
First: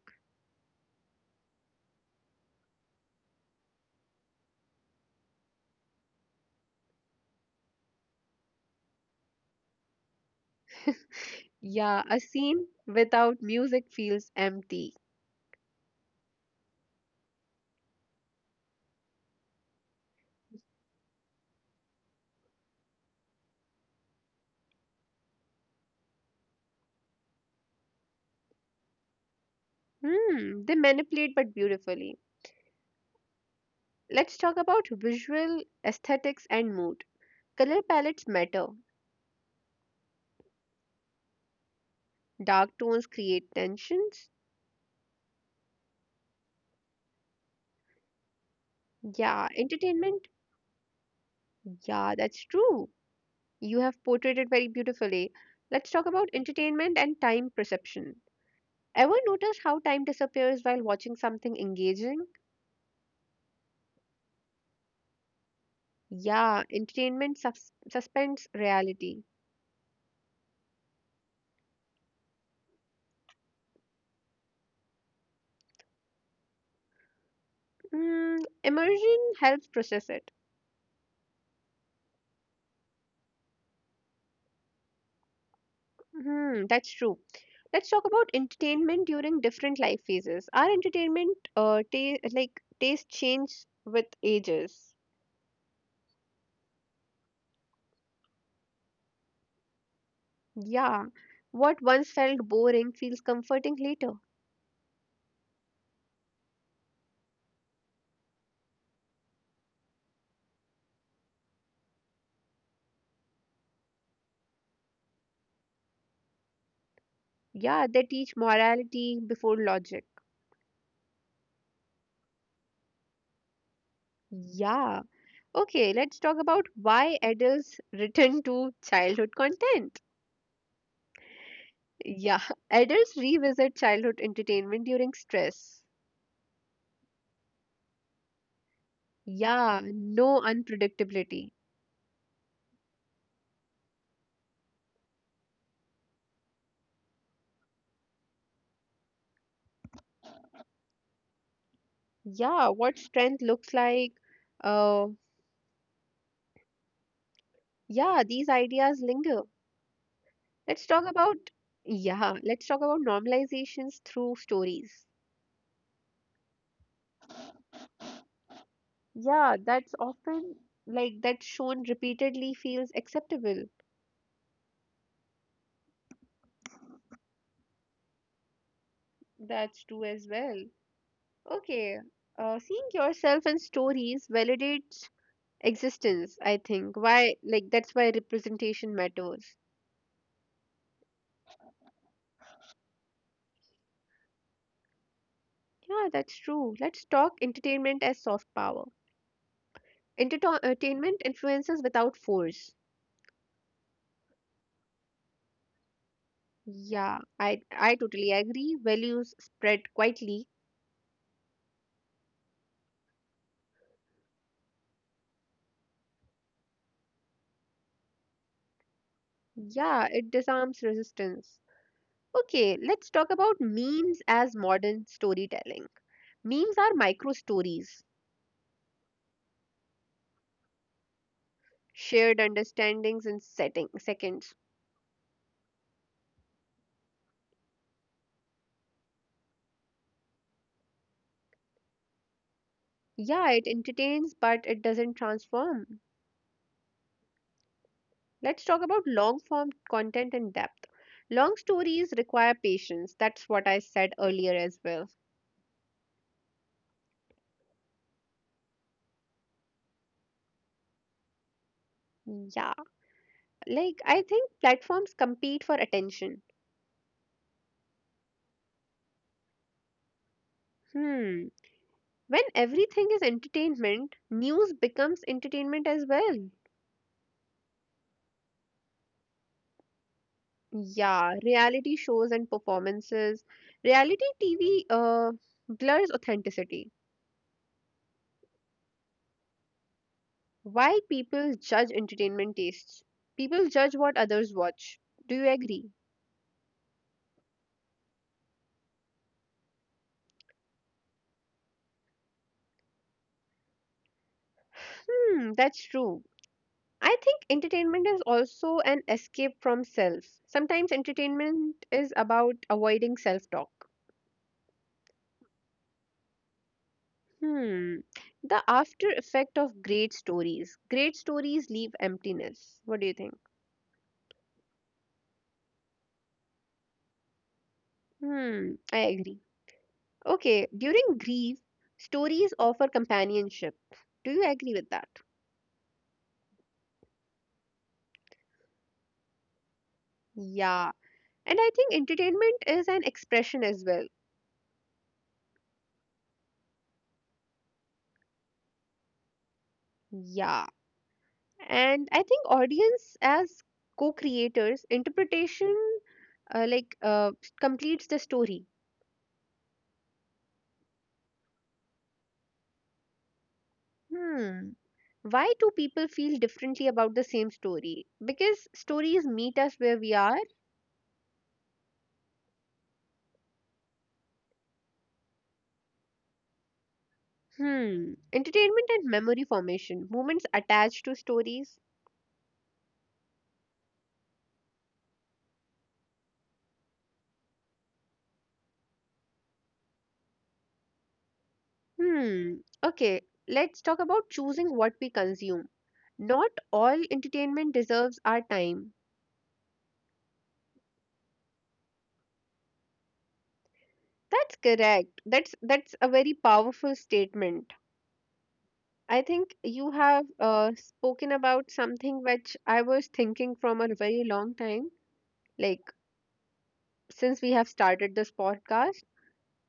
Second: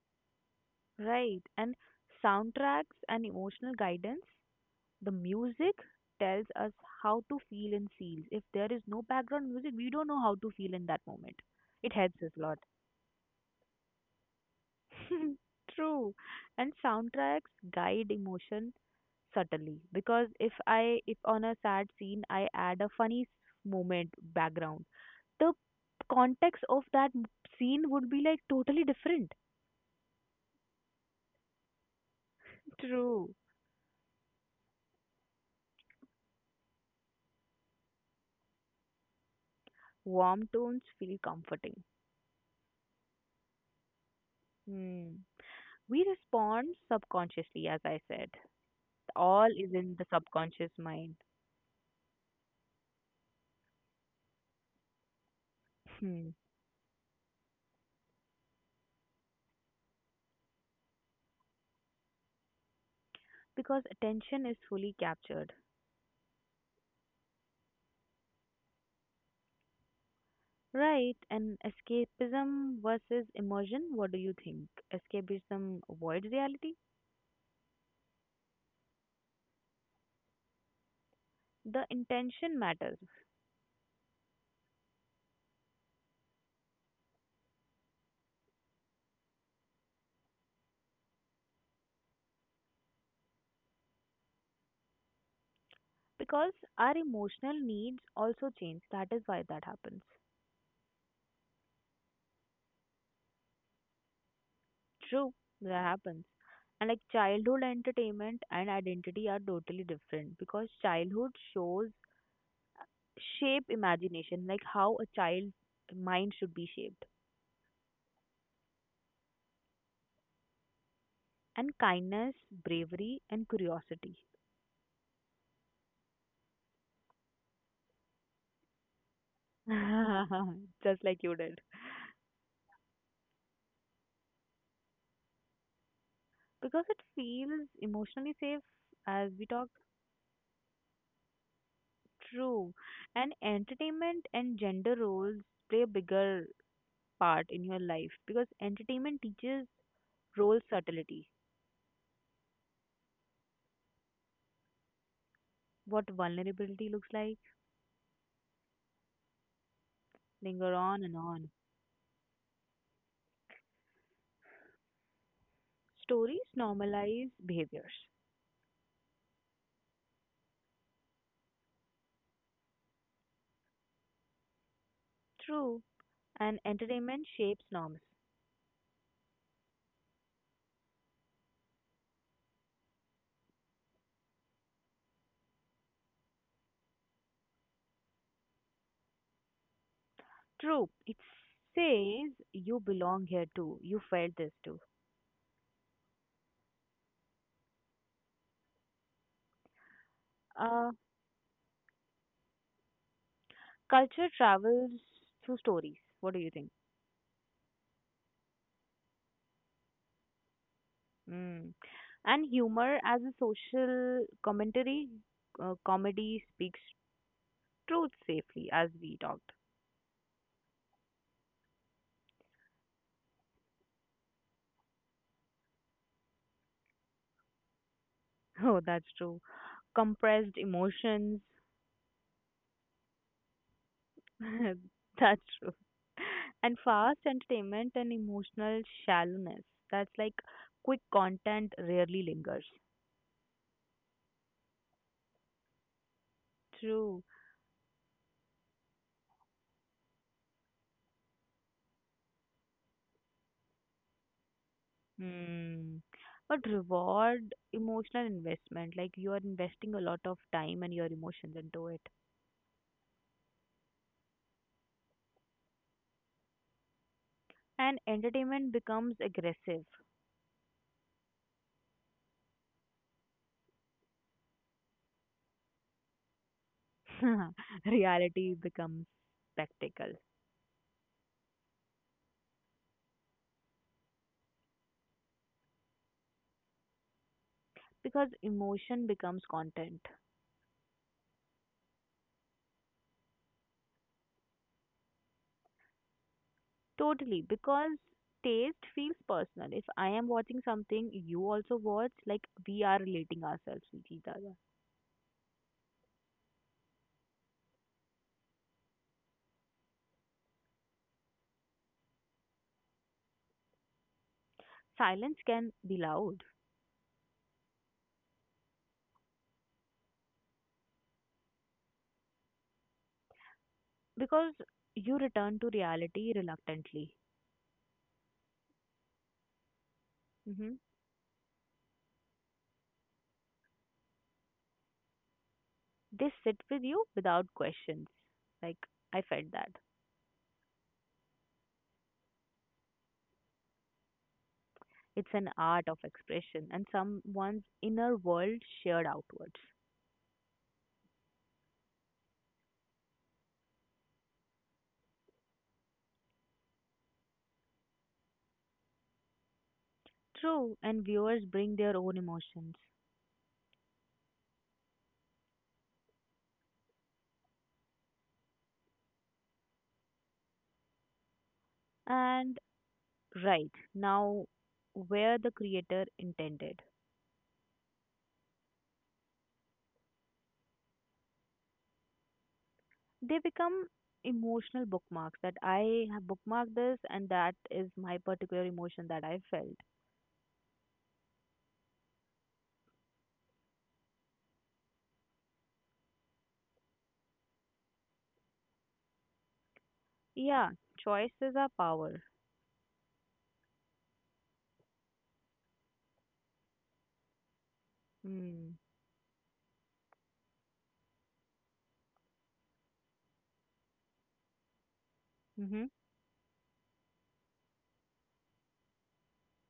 S2: right? And soundtracks and emotional guidance. The music tells us how to feel in scenes. If there is no background music, we don't know how to feel in that moment. It
S1: Yeah, a
S2: helps us a lot.
S1: scene without music feels empty.
S2: True. And soundtracks guide emotion subtly, because if I, if on a sad scene I add a funny s- moment background, the context of that m- scene would be like totally different.
S1: Hmm, they manipulate but beautifully.
S2: True.
S1: Let's talk about visual aesthetics and mood. Color palettes matter.
S2: Warm tones feel comforting.
S1: Dark tones create tensions.
S2: Hmm. We respond subconsciously, as I said.
S1: Yeah,
S2: All is in the
S1: entertainment.
S2: subconscious mind.
S1: Yeah, that's true. You have portrayed it very beautifully. Let's talk
S2: Hmm.
S1: about entertainment and time perception. Ever notice how time disappears while watching something engaging?
S2: Because attention is fully captured.
S1: Yeah, entertainment sus- suspends reality.
S2: Right, and escapism versus immersion, what do you think? Escapism avoids reality?
S1: Mm, immersion helps process it.
S2: The intention matters
S1: Hmm, that's true. Let's talk about entertainment during different life phases. Our entertainment uh, ta- like taste change with ages.
S2: because our emotional needs also change. That is why that happens.
S1: Yeah, what once felt boring feels comforting later.
S2: True, that happens. And like childhood entertainment and identity are totally different, because childhood shows shape imagination, like how a child's mind should be shaped.
S1: Yeah, they teach morality before logic.
S2: And kindness, bravery, and curiosity.
S1: Yeah. Okay, let's talk about why adults return to childhood content.
S2: Just like you did.
S1: Yeah, adults revisit childhood entertainment during stress.
S2: Because it feels emotionally safe, as we talked,
S1: Yeah, no unpredictability.
S2: true. And entertainment and gender roles play a bigger part in your life, because entertainment teaches role subtlety,
S1: Yeah, what strength looks like. Uh,
S2: what vulnerability looks like,
S1: yeah, these ideas linger.
S2: linger
S1: Let's
S2: on
S1: talk
S2: and
S1: about,
S2: on.
S1: yeah, let's talk about normalizations through stories.
S2: Stories normalize behaviors,
S1: Yeah, that's often like that's shown repeatedly feels acceptable.
S2: true. And entertainment shapes norms,
S1: That's true as well. Okay, uh, seeing yourself in stories validates existence, I think. Why, like, that's why representation matters.
S2: true. It says you belong here too, you felt this too.
S1: Yeah, that's true. Let's talk entertainment as soft power. Enterto-
S2: Uh,
S1: entertainment influences without force.
S2: Culture travels through stories. What do you think?
S1: Yeah, I I totally agree. Values spread quietly.
S2: Mm. And humor as a social commentary, uh, comedy speaks truth safely, as we talked.
S1: Yeah, it disarms resistance. Okay, let's talk about memes as modern storytelling. Memes are micro stories,
S2: Oh, that's true. Compressed emotions.
S1: shared understandings in setting seconds.
S2: That's true. And fast entertainment and emotional shallowness. That's like, quick content rarely lingers.
S1: Yeah, it entertains but it doesn't transform.
S2: True.
S1: Let's talk about long form content and depth. Long stories require patience. That's what I said earlier as well.
S2: Hmm. But reward emotional investment, like you are investing a lot of time and your emotions into it.
S1: Yeah. Like, I think platforms compete for attention.
S2: And entertainment becomes aggressive.
S1: Hmm. When everything is entertainment, news becomes entertainment as well.
S2: Reality becomes spectacle.
S1: Yeah, reality shows and performances. Reality T V uh, blurs authenticity.
S2: Because emotion becomes content.
S1: Why people judge entertainment tastes? People judge what others watch. Do you agree?
S2: Totally. Because taste feels personal. If I am watching something you also watch, like we are relating ourselves with each other.
S1: Hmm, that's true. I think entertainment is also an escape from self. Sometimes entertainment is about avoiding self talk.
S2: Silence can be loud
S1: Hmm. The after effect of great stories. Great stories leave emptiness. What do you think?
S2: because you return to reality reluctantly.
S1: Hmm. I agree. Okay.
S2: Mm-hmm.
S1: During grief, stories offer companionship. Do you agree with that?
S2: They sit with you without questions. Like, I felt that.
S1: Yeah. And I think entertainment is an expression as well.
S2: It's an art of expression, and someone's inner world shared outwards.
S1: Yeah. And I think audience as co-creators, interpretation uh, like uh, completes the story.
S2: True, and viewers bring their own emotions.
S1: Hmm. Why do people feel differently about the same story? Because stories meet us where we are.
S2: And right, now where the creator intended.
S1: Hmm. Entertainment and memory formation. Moments attached to stories.
S2: They become emotional bookmarks, that I have bookmarked this and that is my particular emotion that I felt.
S1: Hmm. Okay, let's talk about choosing what we consume. Not all entertainment deserves our time.
S2: Yeah, choices are power.
S1: That's correct. That's that's a very powerful statement.
S2: Mm.
S1: I think you have uh, spoken about something which I was thinking from a very long time,
S2: Mm-hmm.
S1: like since we have started this podcast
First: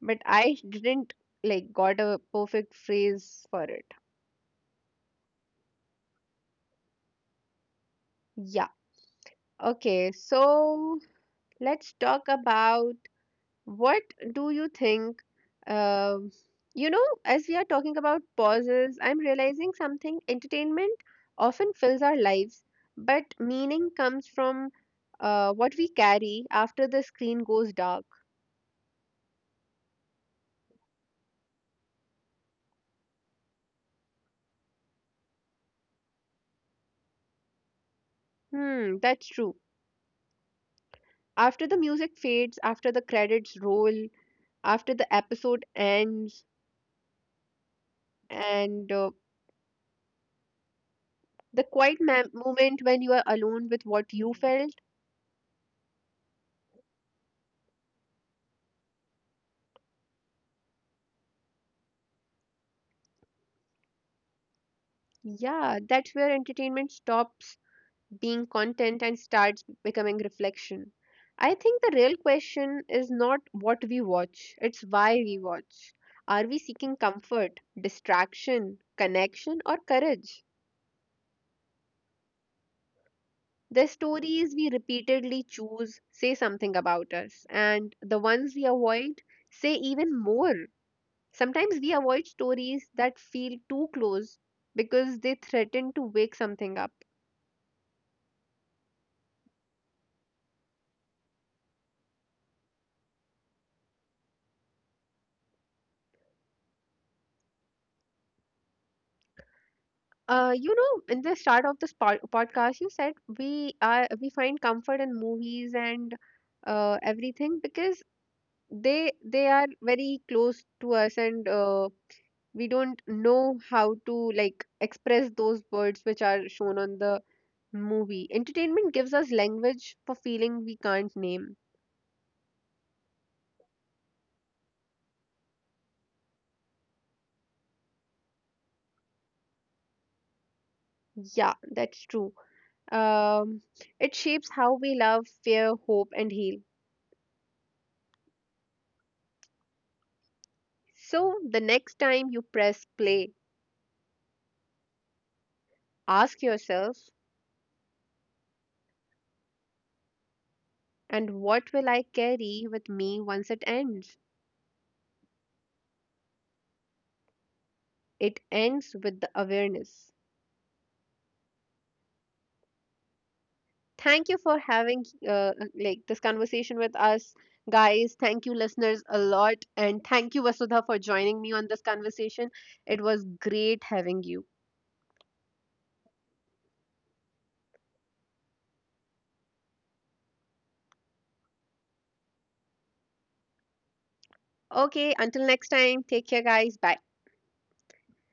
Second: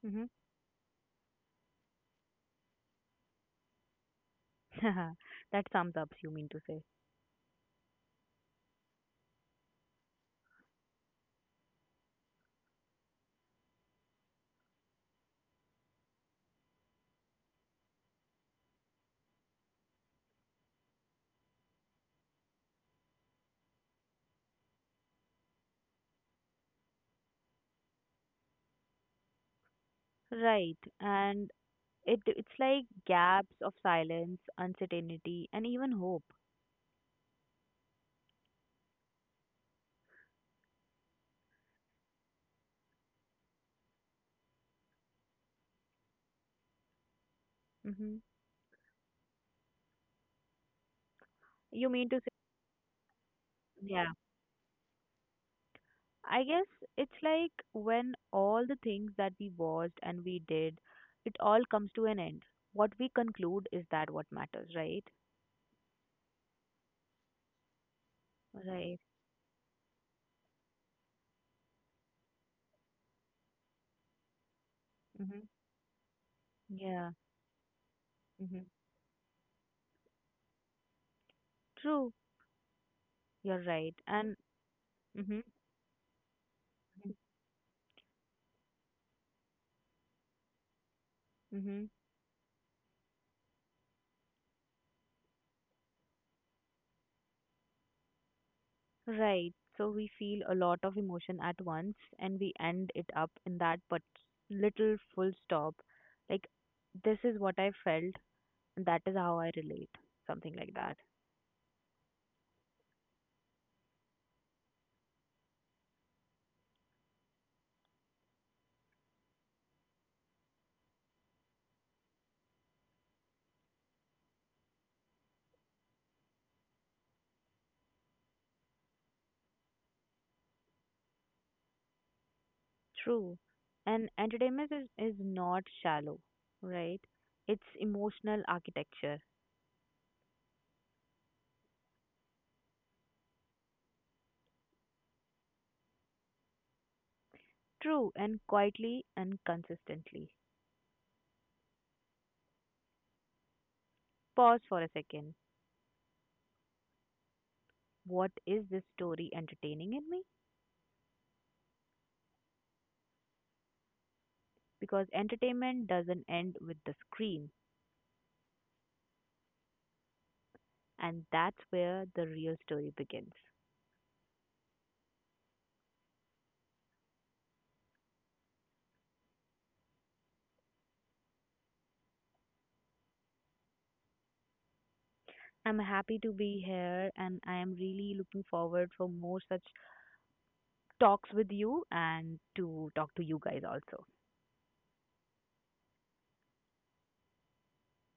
S1: but
S2: Mm-hmm.
S1: I didn't like got a perfect phrase for it.
S2: That sums up, you mean to say.
S1: Yeah. Okay. So let's talk about what do you think? Um, you know, as we are talking about pauses, I'm realizing something. Entertainment often fills our lives, but meaning comes from uh, what we carry after the screen goes dark.
S2: Right, and it it's like gaps of silence, uncertainty, and even hope.
S1: Hmm, that's true. After the music fades, after the credits roll, after the episode ends,
S2: Hmm.
S1: and uh, the
S2: You
S1: quiet
S2: mean to say,
S1: mom- moment when you are alone with
S2: yeah.
S1: what you felt.
S2: I guess it's like when all the things that we watched and we did, it all comes to an end. What we conclude is that what matters, right?
S1: Yeah, that's where entertainment stops being
S2: Right.
S1: content and starts becoming reflection. I think the real question is not what we watch, it's why we
S2: Hmm.
S1: watch. Are we seeking
S2: Yeah.
S1: comfort,
S2: Hmm.
S1: distraction, connection, or courage?
S2: True. You're
S1: The
S2: right. And
S1: stories we repeatedly
S2: hmm,
S1: choose say something about us, and the ones we avoid say even more. Sometimes
S2: hmm.
S1: we avoid stories that feel too close because they threaten to wake something up.
S2: Right. So we feel a lot of emotion at once and we end it up in that, but little full stop. Like, this is what I felt and that is how I relate. Something
S1: Uh,
S2: like
S1: you
S2: that.
S1: know, in the start of this pod- podcast, you said we are we find comfort in movies and uh, everything because they they are very close to us and uh, we don't know how to like express those words which are shown on the movie. Entertainment gives us language for feeling we can't name.
S2: True. And entertainment is, is not shallow, right? It's emotional architecture.
S1: Yeah, that's true. Um, it shapes how we love, fear, hope, and heal.
S2: True, and quietly and consistently.
S1: So the next time you press play,
S2: Pause for a second.
S1: ask yourself,
S2: What is this story entertaining in me?
S1: and what will I carry with me once it ends?
S2: Because entertainment doesn't end with the screen.
S1: It ends with the awareness.
S2: And that's where the real story begins.
S1: Thank you for having uh, like this conversation with us, guys. Thank you, listeners, a lot, and thank you, Vasudha, for joining me on this conversation. It was great having you.
S2: I'm happy to be here and I am really looking forward for more such talks with you and to talk to you guys also.
S1: Okay, until next time, take care, guys. Bye.